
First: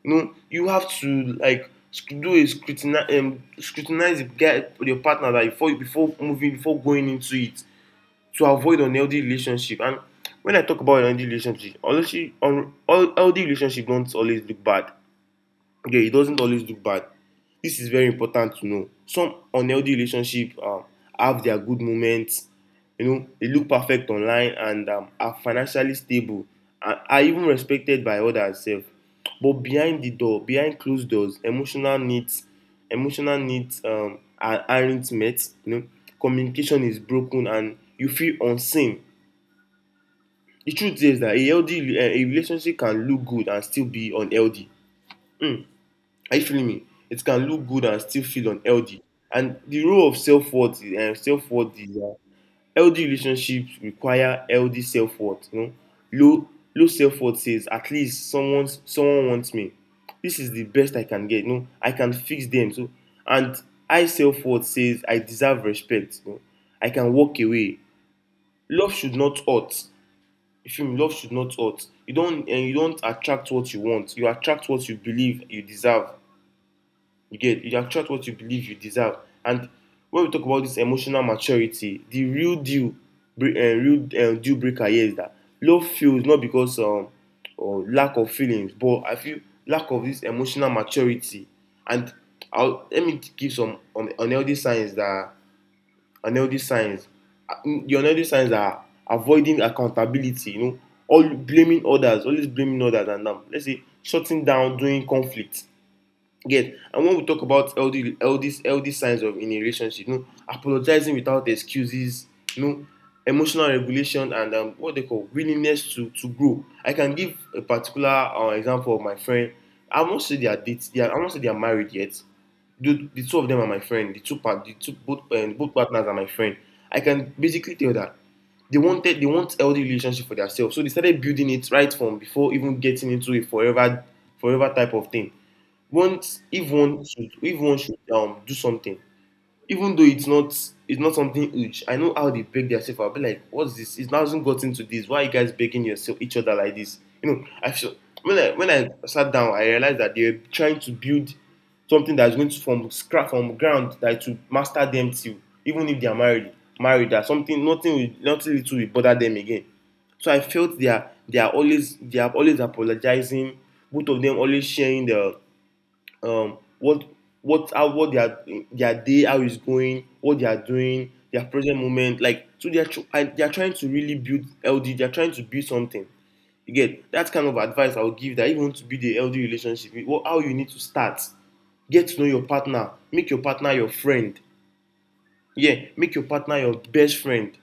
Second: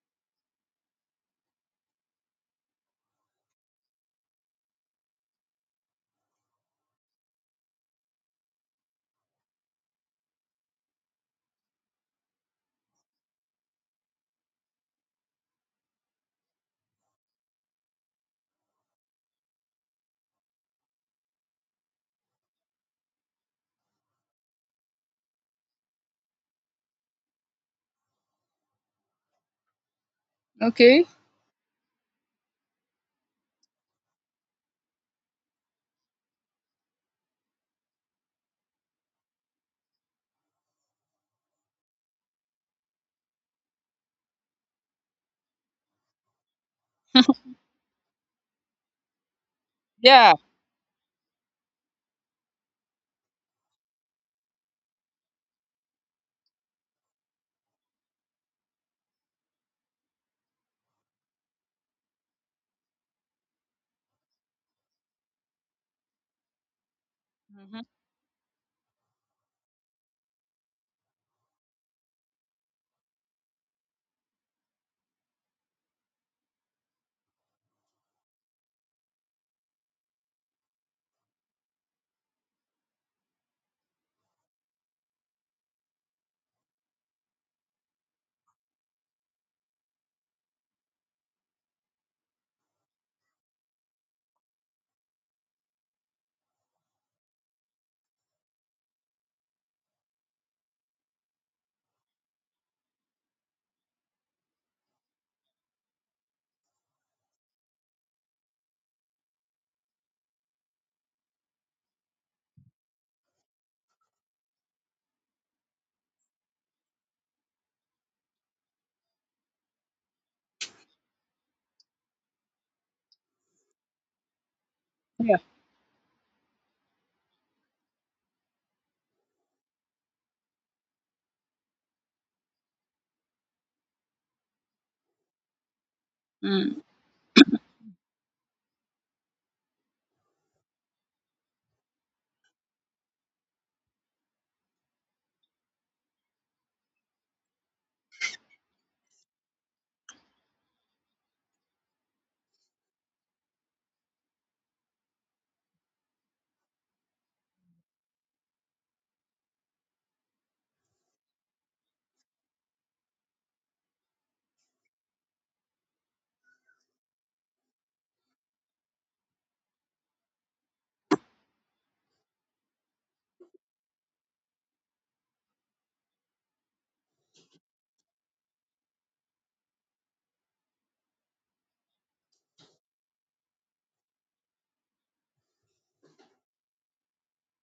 [SPEAKER 2] You know, you have to, like, sc- do a scrutinize scrutinize the guy, your partner, that before, moving, before going into it, to avoid unhealthy relationship. And when I talk about unhealthy relationship, honestly, un healthy relationship don't always look bad. Okay, it doesn't always look bad. This is very important to know. Some unhealthy relationship have their good moments. You know, they look perfect online and are financially stable and are even respected by others. Self. But behind the door, behind
[SPEAKER 1] Okay.
[SPEAKER 2] closed doors, emotional needs, aren't met. You know, communication is broken and you feel unseen. The truth is that a relationship can look good and still be unhealthy. Hmm. Are you feeling me? It can look good and still feel unhealthy. And the role of
[SPEAKER 1] Yeah.
[SPEAKER 2] self worth, and self worth is that healthy relationships require healthy self worth. You know, low low self worth says at least someone wants me. This is the best I can get. You know, I can fix them. So, and high self worth says I deserve respect. You know, I can walk away.
[SPEAKER 1] Mm-hmm.
[SPEAKER 2] Love should not hurt. If you Love should not hurt. You don't, and you don't attract what you want. You attract what you believe you deserve. You get, you attract what you believe you deserve. And when we talk about this emotional maturity, the real deal breaker here is that love feels not because or lack of feelings, but I feel lack of this emotional maturity. And let me give some unhealthy signs unhealthy signs. . The unhealthy signs are avoiding accountability. You know, always blaming others, and let's say shutting down during conflict. Get. And when we talk about LD, LD, LD signs of in a relationship, no, apologizing without excuses, no, emotional regulation, and what they call willingness to grow. I can give a particular example of my friend. I won't say they are dates. They are, I won't say they are married yet. The two of them are my friend. The two
[SPEAKER 1] Yeah.
[SPEAKER 2] both partners are my friend. I can basically tell that they want healthy relationship for themselves. So they started building it right from before even getting into a forever forever type of thing. Once if one should do something, even though it's not something huge. I know how they break themselves. I'll be like, what's this? It hasn't gotten to this, why are you guys breaking yourself each other like this? You know, I feel, when I sat down I realized that they're trying to build something that's going to from scrap from ground that to master them till, even if they are married married, that something, nothing will, nothing little will bother them again. So I felt they are always apologizing, both of them, always sharing the um, what what they are, their day, how it's going, what they are doing, their present moment, like. So they are trying to really build healthy, they are trying to build something. You get? That kind of advice I would give, that if you want to build a healthy relationship, how you need to start. Get to know your partner, make your partner your friend. Yeah, make your partner your best friend.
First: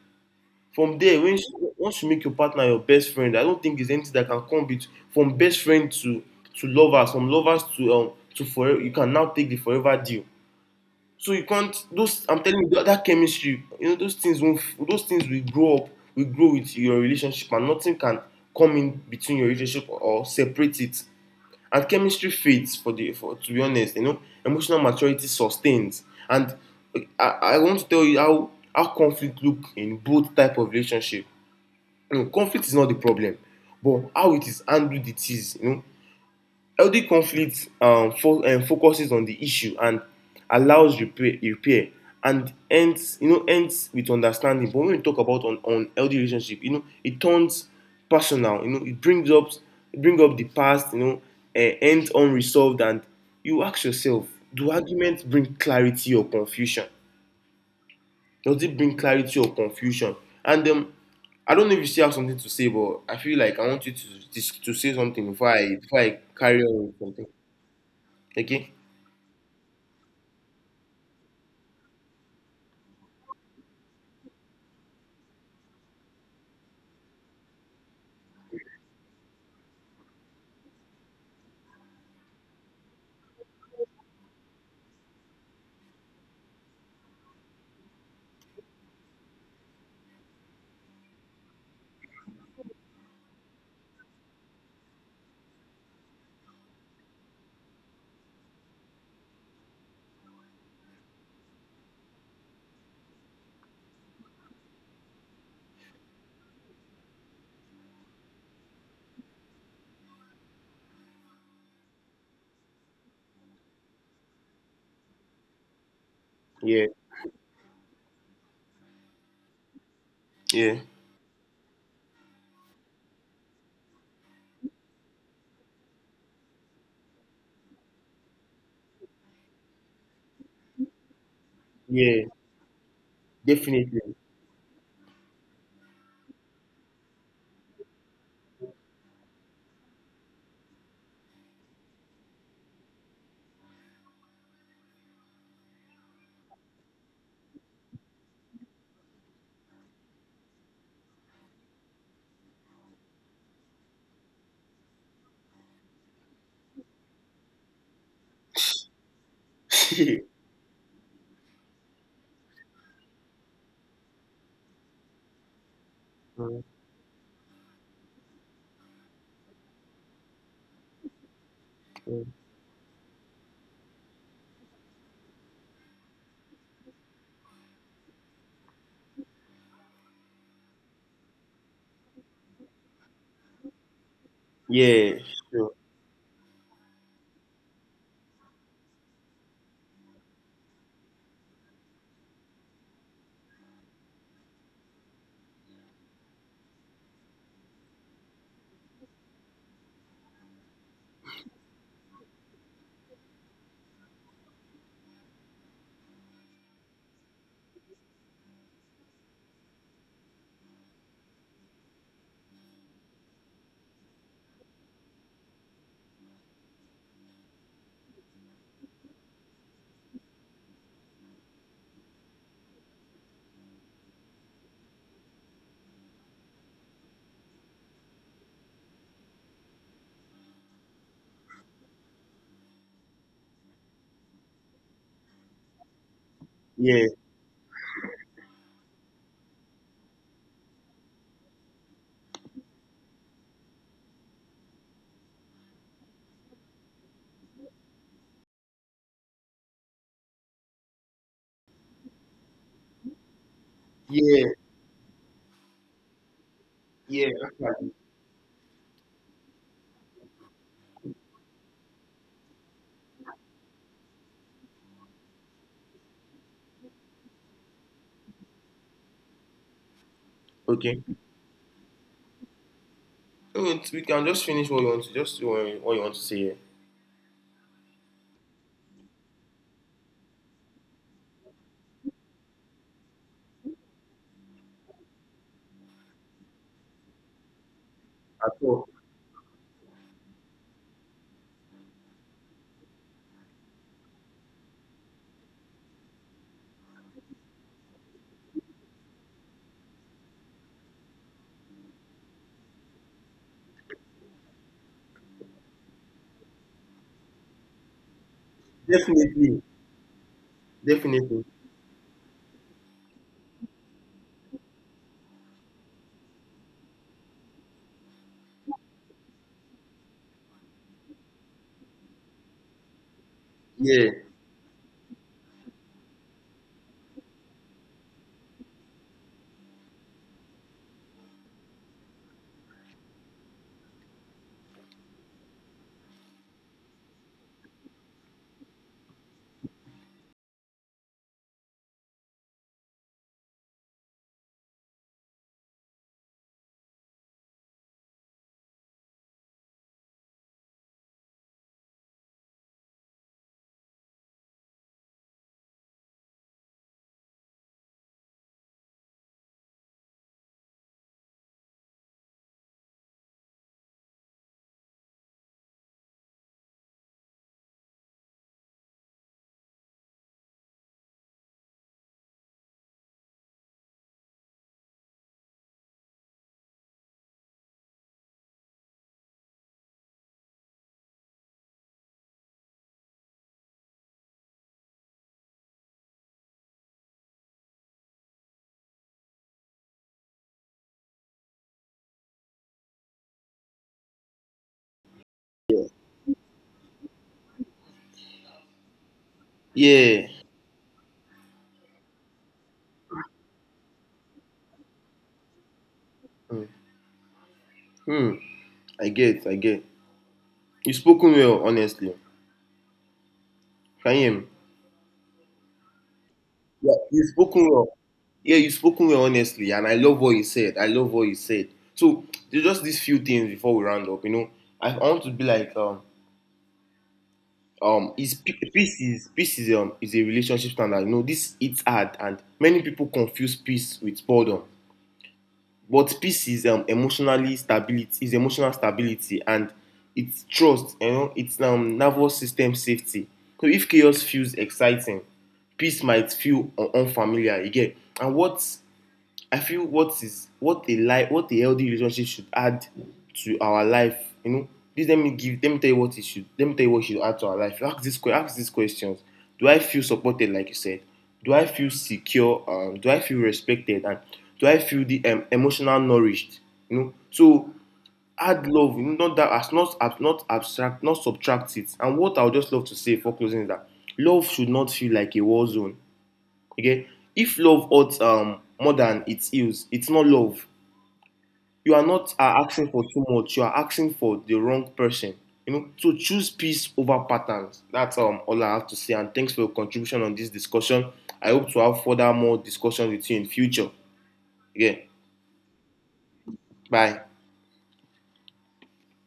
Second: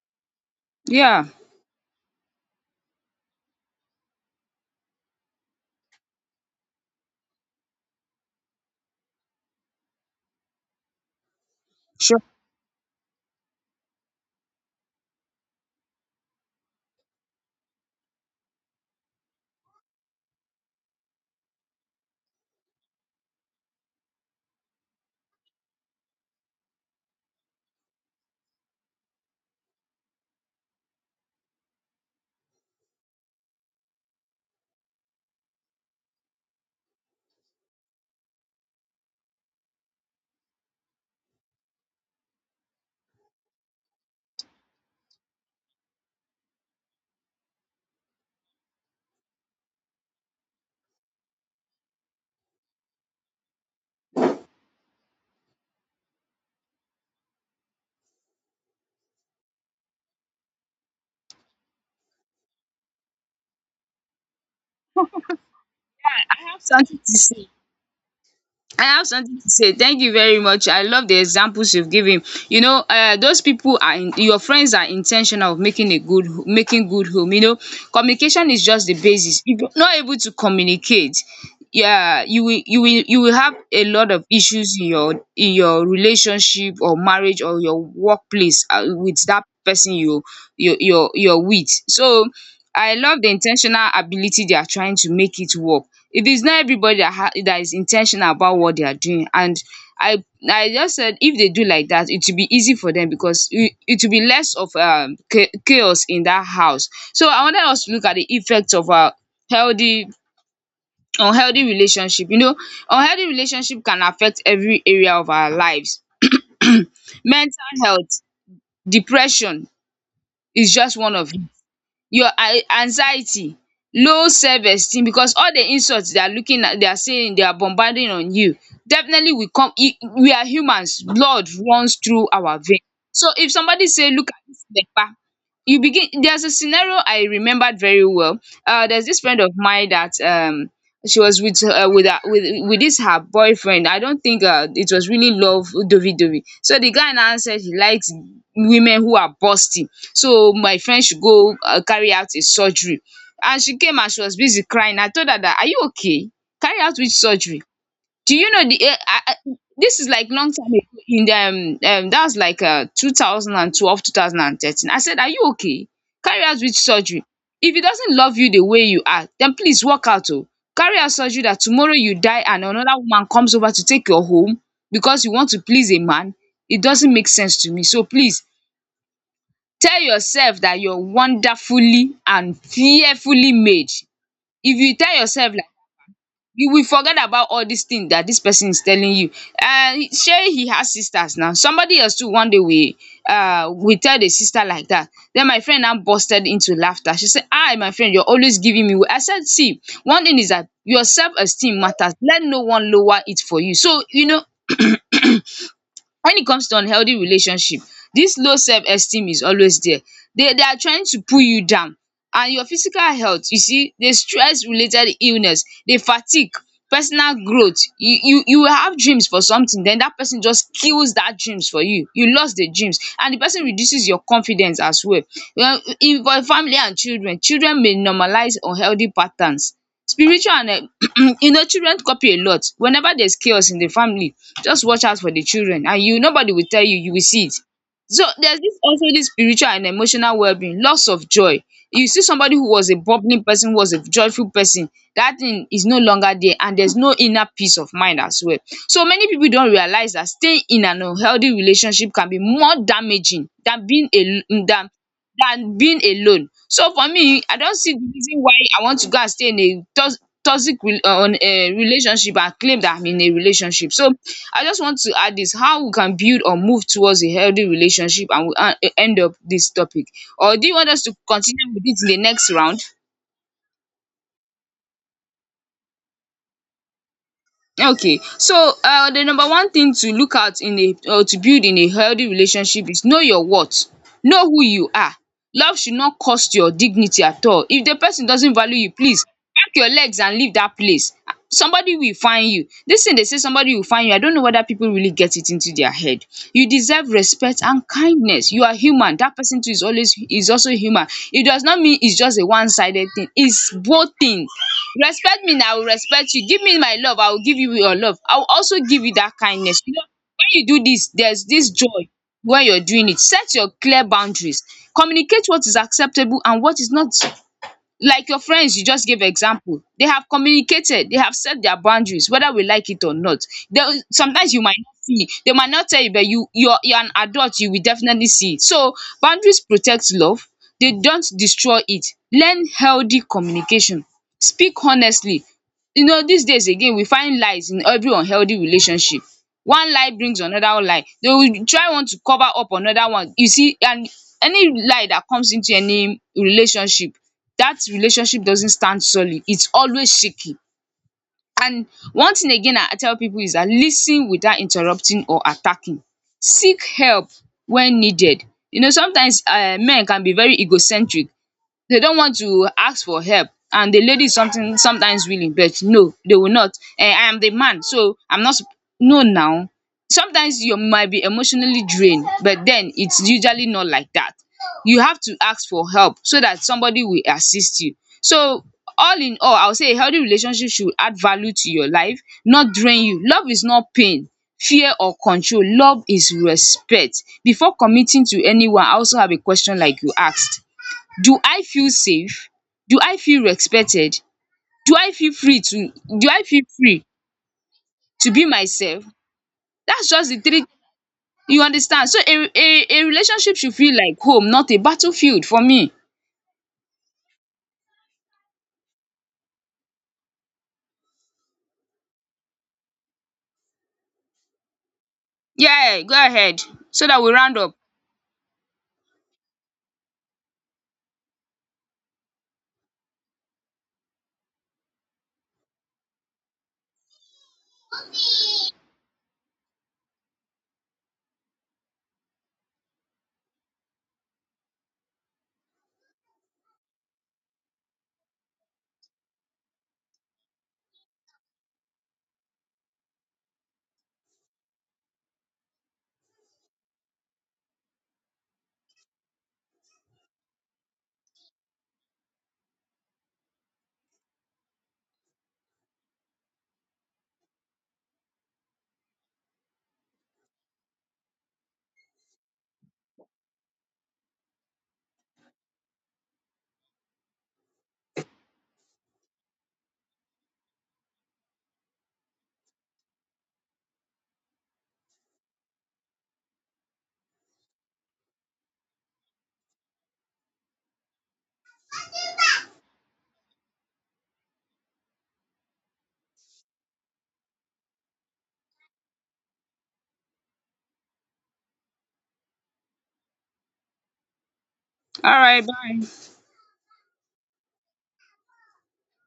[SPEAKER 2] From there,
[SPEAKER 1] Yeah.
[SPEAKER 2] once you make your partner your best friend, I don't think there's anything that can come bet— from best friend to lovers, from lovers to forever. You can now take the forever deal. So you can't,
[SPEAKER 1] Sure.
[SPEAKER 2] those, I'm telling you that, that chemistry, you know, those things won't, those things will grow up, will grow with your relationship, and nothing can come in between your relationship or separate it. And chemistry fades, for, to be honest, you know, emotional maturity sustains. And I want to tell you how conflict look in both type of relationship. You know, conflict is not the problem, but how it is handled it is, you know. Healthy conflict focuses on the issue and allows repair and ends, you know, ends with understanding. But when we talk about on unhealthy relationship, you know, it turns personal. You know, bring up the past. You know, ends unresolved, and you ask yourself, do arguments bring clarity or confusion? Does it bring clarity or confusion? And I don't know if you still have something to say, but I feel like I want you to to say something before I
[SPEAKER 1] I have
[SPEAKER 2] carry on with
[SPEAKER 1] something to
[SPEAKER 2] something.
[SPEAKER 1] say.
[SPEAKER 2] Okay.
[SPEAKER 1] I have something to say. Thank you very much. I love the examples you've given. You know, those people are your friends are intentional of making a making good home. You know, communication is just the basis. If you're not able to communicate, yeah, you will have a lot of issues in your relationship or marriage or your workplace, with that person you're with. So I love the intentional ability they are trying to make it work. It is not everybody that is intentional about what they are doing, and I I just said if they do like that it will be easy for them, because it will be less of chaos in that house. So I wanted us to look at the effects of a healthy unhealthy relationship. You know, unhealthy relationship can affect every area of our lives.
[SPEAKER 2] Yeah.
[SPEAKER 1] Mental health, depression is
[SPEAKER 2] Yeah.
[SPEAKER 1] just one of your, an anxiety, low self esteem, because all the insults they are looking at, they are saying, they are bombarding on you, definitely will come. E we are humans, blood runs
[SPEAKER 2] Yeah.
[SPEAKER 1] through our vein. So if somebody say
[SPEAKER 2] Definitely.
[SPEAKER 1] look at this leper, you begin. There's a scenario I remembered very well. There's this friend of mine that she was with this her boyfriend. I don't think it was really love dovi dovi. So the guy now said he likes women who are busty, so my friend should go, carry out a surgery. And she came, and she was busy crying. I told her that, are you okay? Carry out which surgery? Do you know the, this is like long time ago in the, that was like 2012, 2013. I said, are you okay? Carry out
[SPEAKER 2] Okay.
[SPEAKER 1] which surgery? If he doesn't love you the way you are, then please walk out. Oh, carry out surgery that tomorrow you die and another woman comes over to take your home, because you want to please a man? It doesn't make sense to me, so please, tell yourself that you're wonderfully and fearfully made. If you tell
[SPEAKER 2] Yeah.
[SPEAKER 1] yourself like,
[SPEAKER 2] Sure.
[SPEAKER 1] you will forget about all these things that this person is telling you. Say he has sisters now, somebody else too one day we tell the sister like that. Then my friend now busted into laughter. She said, say, 'Ah, my friend, you're always giving me.' I said, see, one thing is that your self esteem matters. Let no one lower it for you. So you know. When it comes to unhealthy relationship, this low self esteem is always there. They are trying to pull you down. And your physical health, you see the stress related illness, the fatigue, personal growth. You will have dreams for something, then that person just kills that dreams for you. You lost the dreams, and the person reduces your confidence as well. Well, in for family and children, children may normalize unhealthy patterns. Spiritual and you know, children copy a lot. Whenever there's chaos in the family, just watch out for the children, and you, nobody will tell you,
[SPEAKER 2] Yeah.
[SPEAKER 1] you will see it. So there's this also this spiritual and emotional well-being, loss of joy. You see somebody who was a bubbling person, who was a joyful person, that thing is no longer there, and there's no inner peace of mind as well. So many people don't realize that staying in an unhealthy relationship can be more damaging than being a
[SPEAKER 2] Yeah.
[SPEAKER 1] than being alone. So for
[SPEAKER 2] Yeah.
[SPEAKER 1] me, I don
[SPEAKER 2] Actually.
[SPEAKER 1] see the reason why I want to go and stay in a toxic relationship and claim that I'm in a relationship. So I just want to add this, how we can build or move towards a healthy relationship, and we, end up this topic? Or do you want
[SPEAKER 2] Okay.
[SPEAKER 1] us to continue with it in the next round?
[SPEAKER 2] Okay, we can just finish what you want to just what you want to say here.
[SPEAKER 1] Okay, so the number one thing to look out in a or to build in a healthy relationship is know your worth, know who you are. Love should not cost your dignity at all. If the person
[SPEAKER 2] At
[SPEAKER 1] doesn't value
[SPEAKER 2] all.
[SPEAKER 1] you, please pack your legs and leave dat place. Somebody will find you. Dis thing dey say somebody will find you, I don't know whether pipu really get it into their head. You deserve respect and kindness. You are human, dat person too is always is also human. It does not mean it's just a one sided thing, it's both thing. Respect me and I will respect you. Give me my love, I will give you your love. I will also give you that
[SPEAKER 2] Definitely.
[SPEAKER 1] kindness. You know, when you do this,
[SPEAKER 2] Definitely.
[SPEAKER 1] there's this joy when you're doing it. Set your clear boundaries. Communicate what is acceptable and what is not, like your friends you just gave example, they have communicated, they have set their boundaries, whether we like it or not.
[SPEAKER 2] Yeah.
[SPEAKER 1] Sometimes you might not see, they might not tell you, but you're an adult, you will definitely see it. So boundaries protect love, they don't destroy it. Learn healthy communication, speak honestly. You know, these days again we find lies in every unhealthy relationship. One lie brings another lie. They will try want to cover up another one. You see, and any lie that comes into any relationship, that relationship doesn't stand solid. It's always shaky. And one thing again I tell people is dat lis without interrupting or attacking. Seek help when needed. You know, sometimes men can be very egocentric, they don't want to ask for help, and the lady is something sometimes willing, but no, they will not. I am the man, so I'm not sup no. Now sometimes you might be emotionally drained, but then it's usually not like that. You have to ask for help, so that somebody will assist you. So all in all, I will say a healthy relationship should add value to your life, not drain you. Love is not pain, fear or control. Love is respect. Before committing to anyone, I also have a question like you asked. Do I feel safe? Do I feel respected? Do I feel free to, do I feel free to be myself? That's
[SPEAKER 2] Yeah.
[SPEAKER 1] just the three, you understand? So a relationship should feel like home, not a battlefield for me.
[SPEAKER 2] Mm. Hmm. I get. I get. You spoken well, honestly. Can you hear me?
[SPEAKER 1] Yeah, go ahead.
[SPEAKER 2] Yeah.
[SPEAKER 1] So that
[SPEAKER 2] You've
[SPEAKER 1] we round
[SPEAKER 2] spoken
[SPEAKER 1] up.
[SPEAKER 2] well. Yeah, you spoken well, honestly, and I love what you said. I love what you said. So there's just these few things before we round up. You know, I want to be like peace is a relationship standard, you know this. It's hard, and many people confuse peace with boredom, but peace is, emotionally stability, is emotional stability, and it's trust, you know, it's nervous system safety. So if chaos feels exciting, peace might feel un unfamiliar again. And what, I feel what is, what a life, what a healthy relationship should add to our life. You know, please let me give, let me tell you what it should, let me tell you what should add to our life. Ask ask these questions. Do I feel supported, like you said? Do I feel secure? Do I feel respected? And do I feel the emotional nourished? You know, so add love. You know, not that, as not not abstract, not subtract it. And what I would just love to say for closing is that love should not feel like a war zone. Okay? If love hurts more than it heals, it's not love. You are not asking for too much. You are asking for the wrong person. You know, so choose peace over patterns. That's all I have to say. And thanks for your contribution on this discussion. I hope to have further more discussion with you in future. Again,
[SPEAKER 1] All right, bye.
[SPEAKER 2] bye.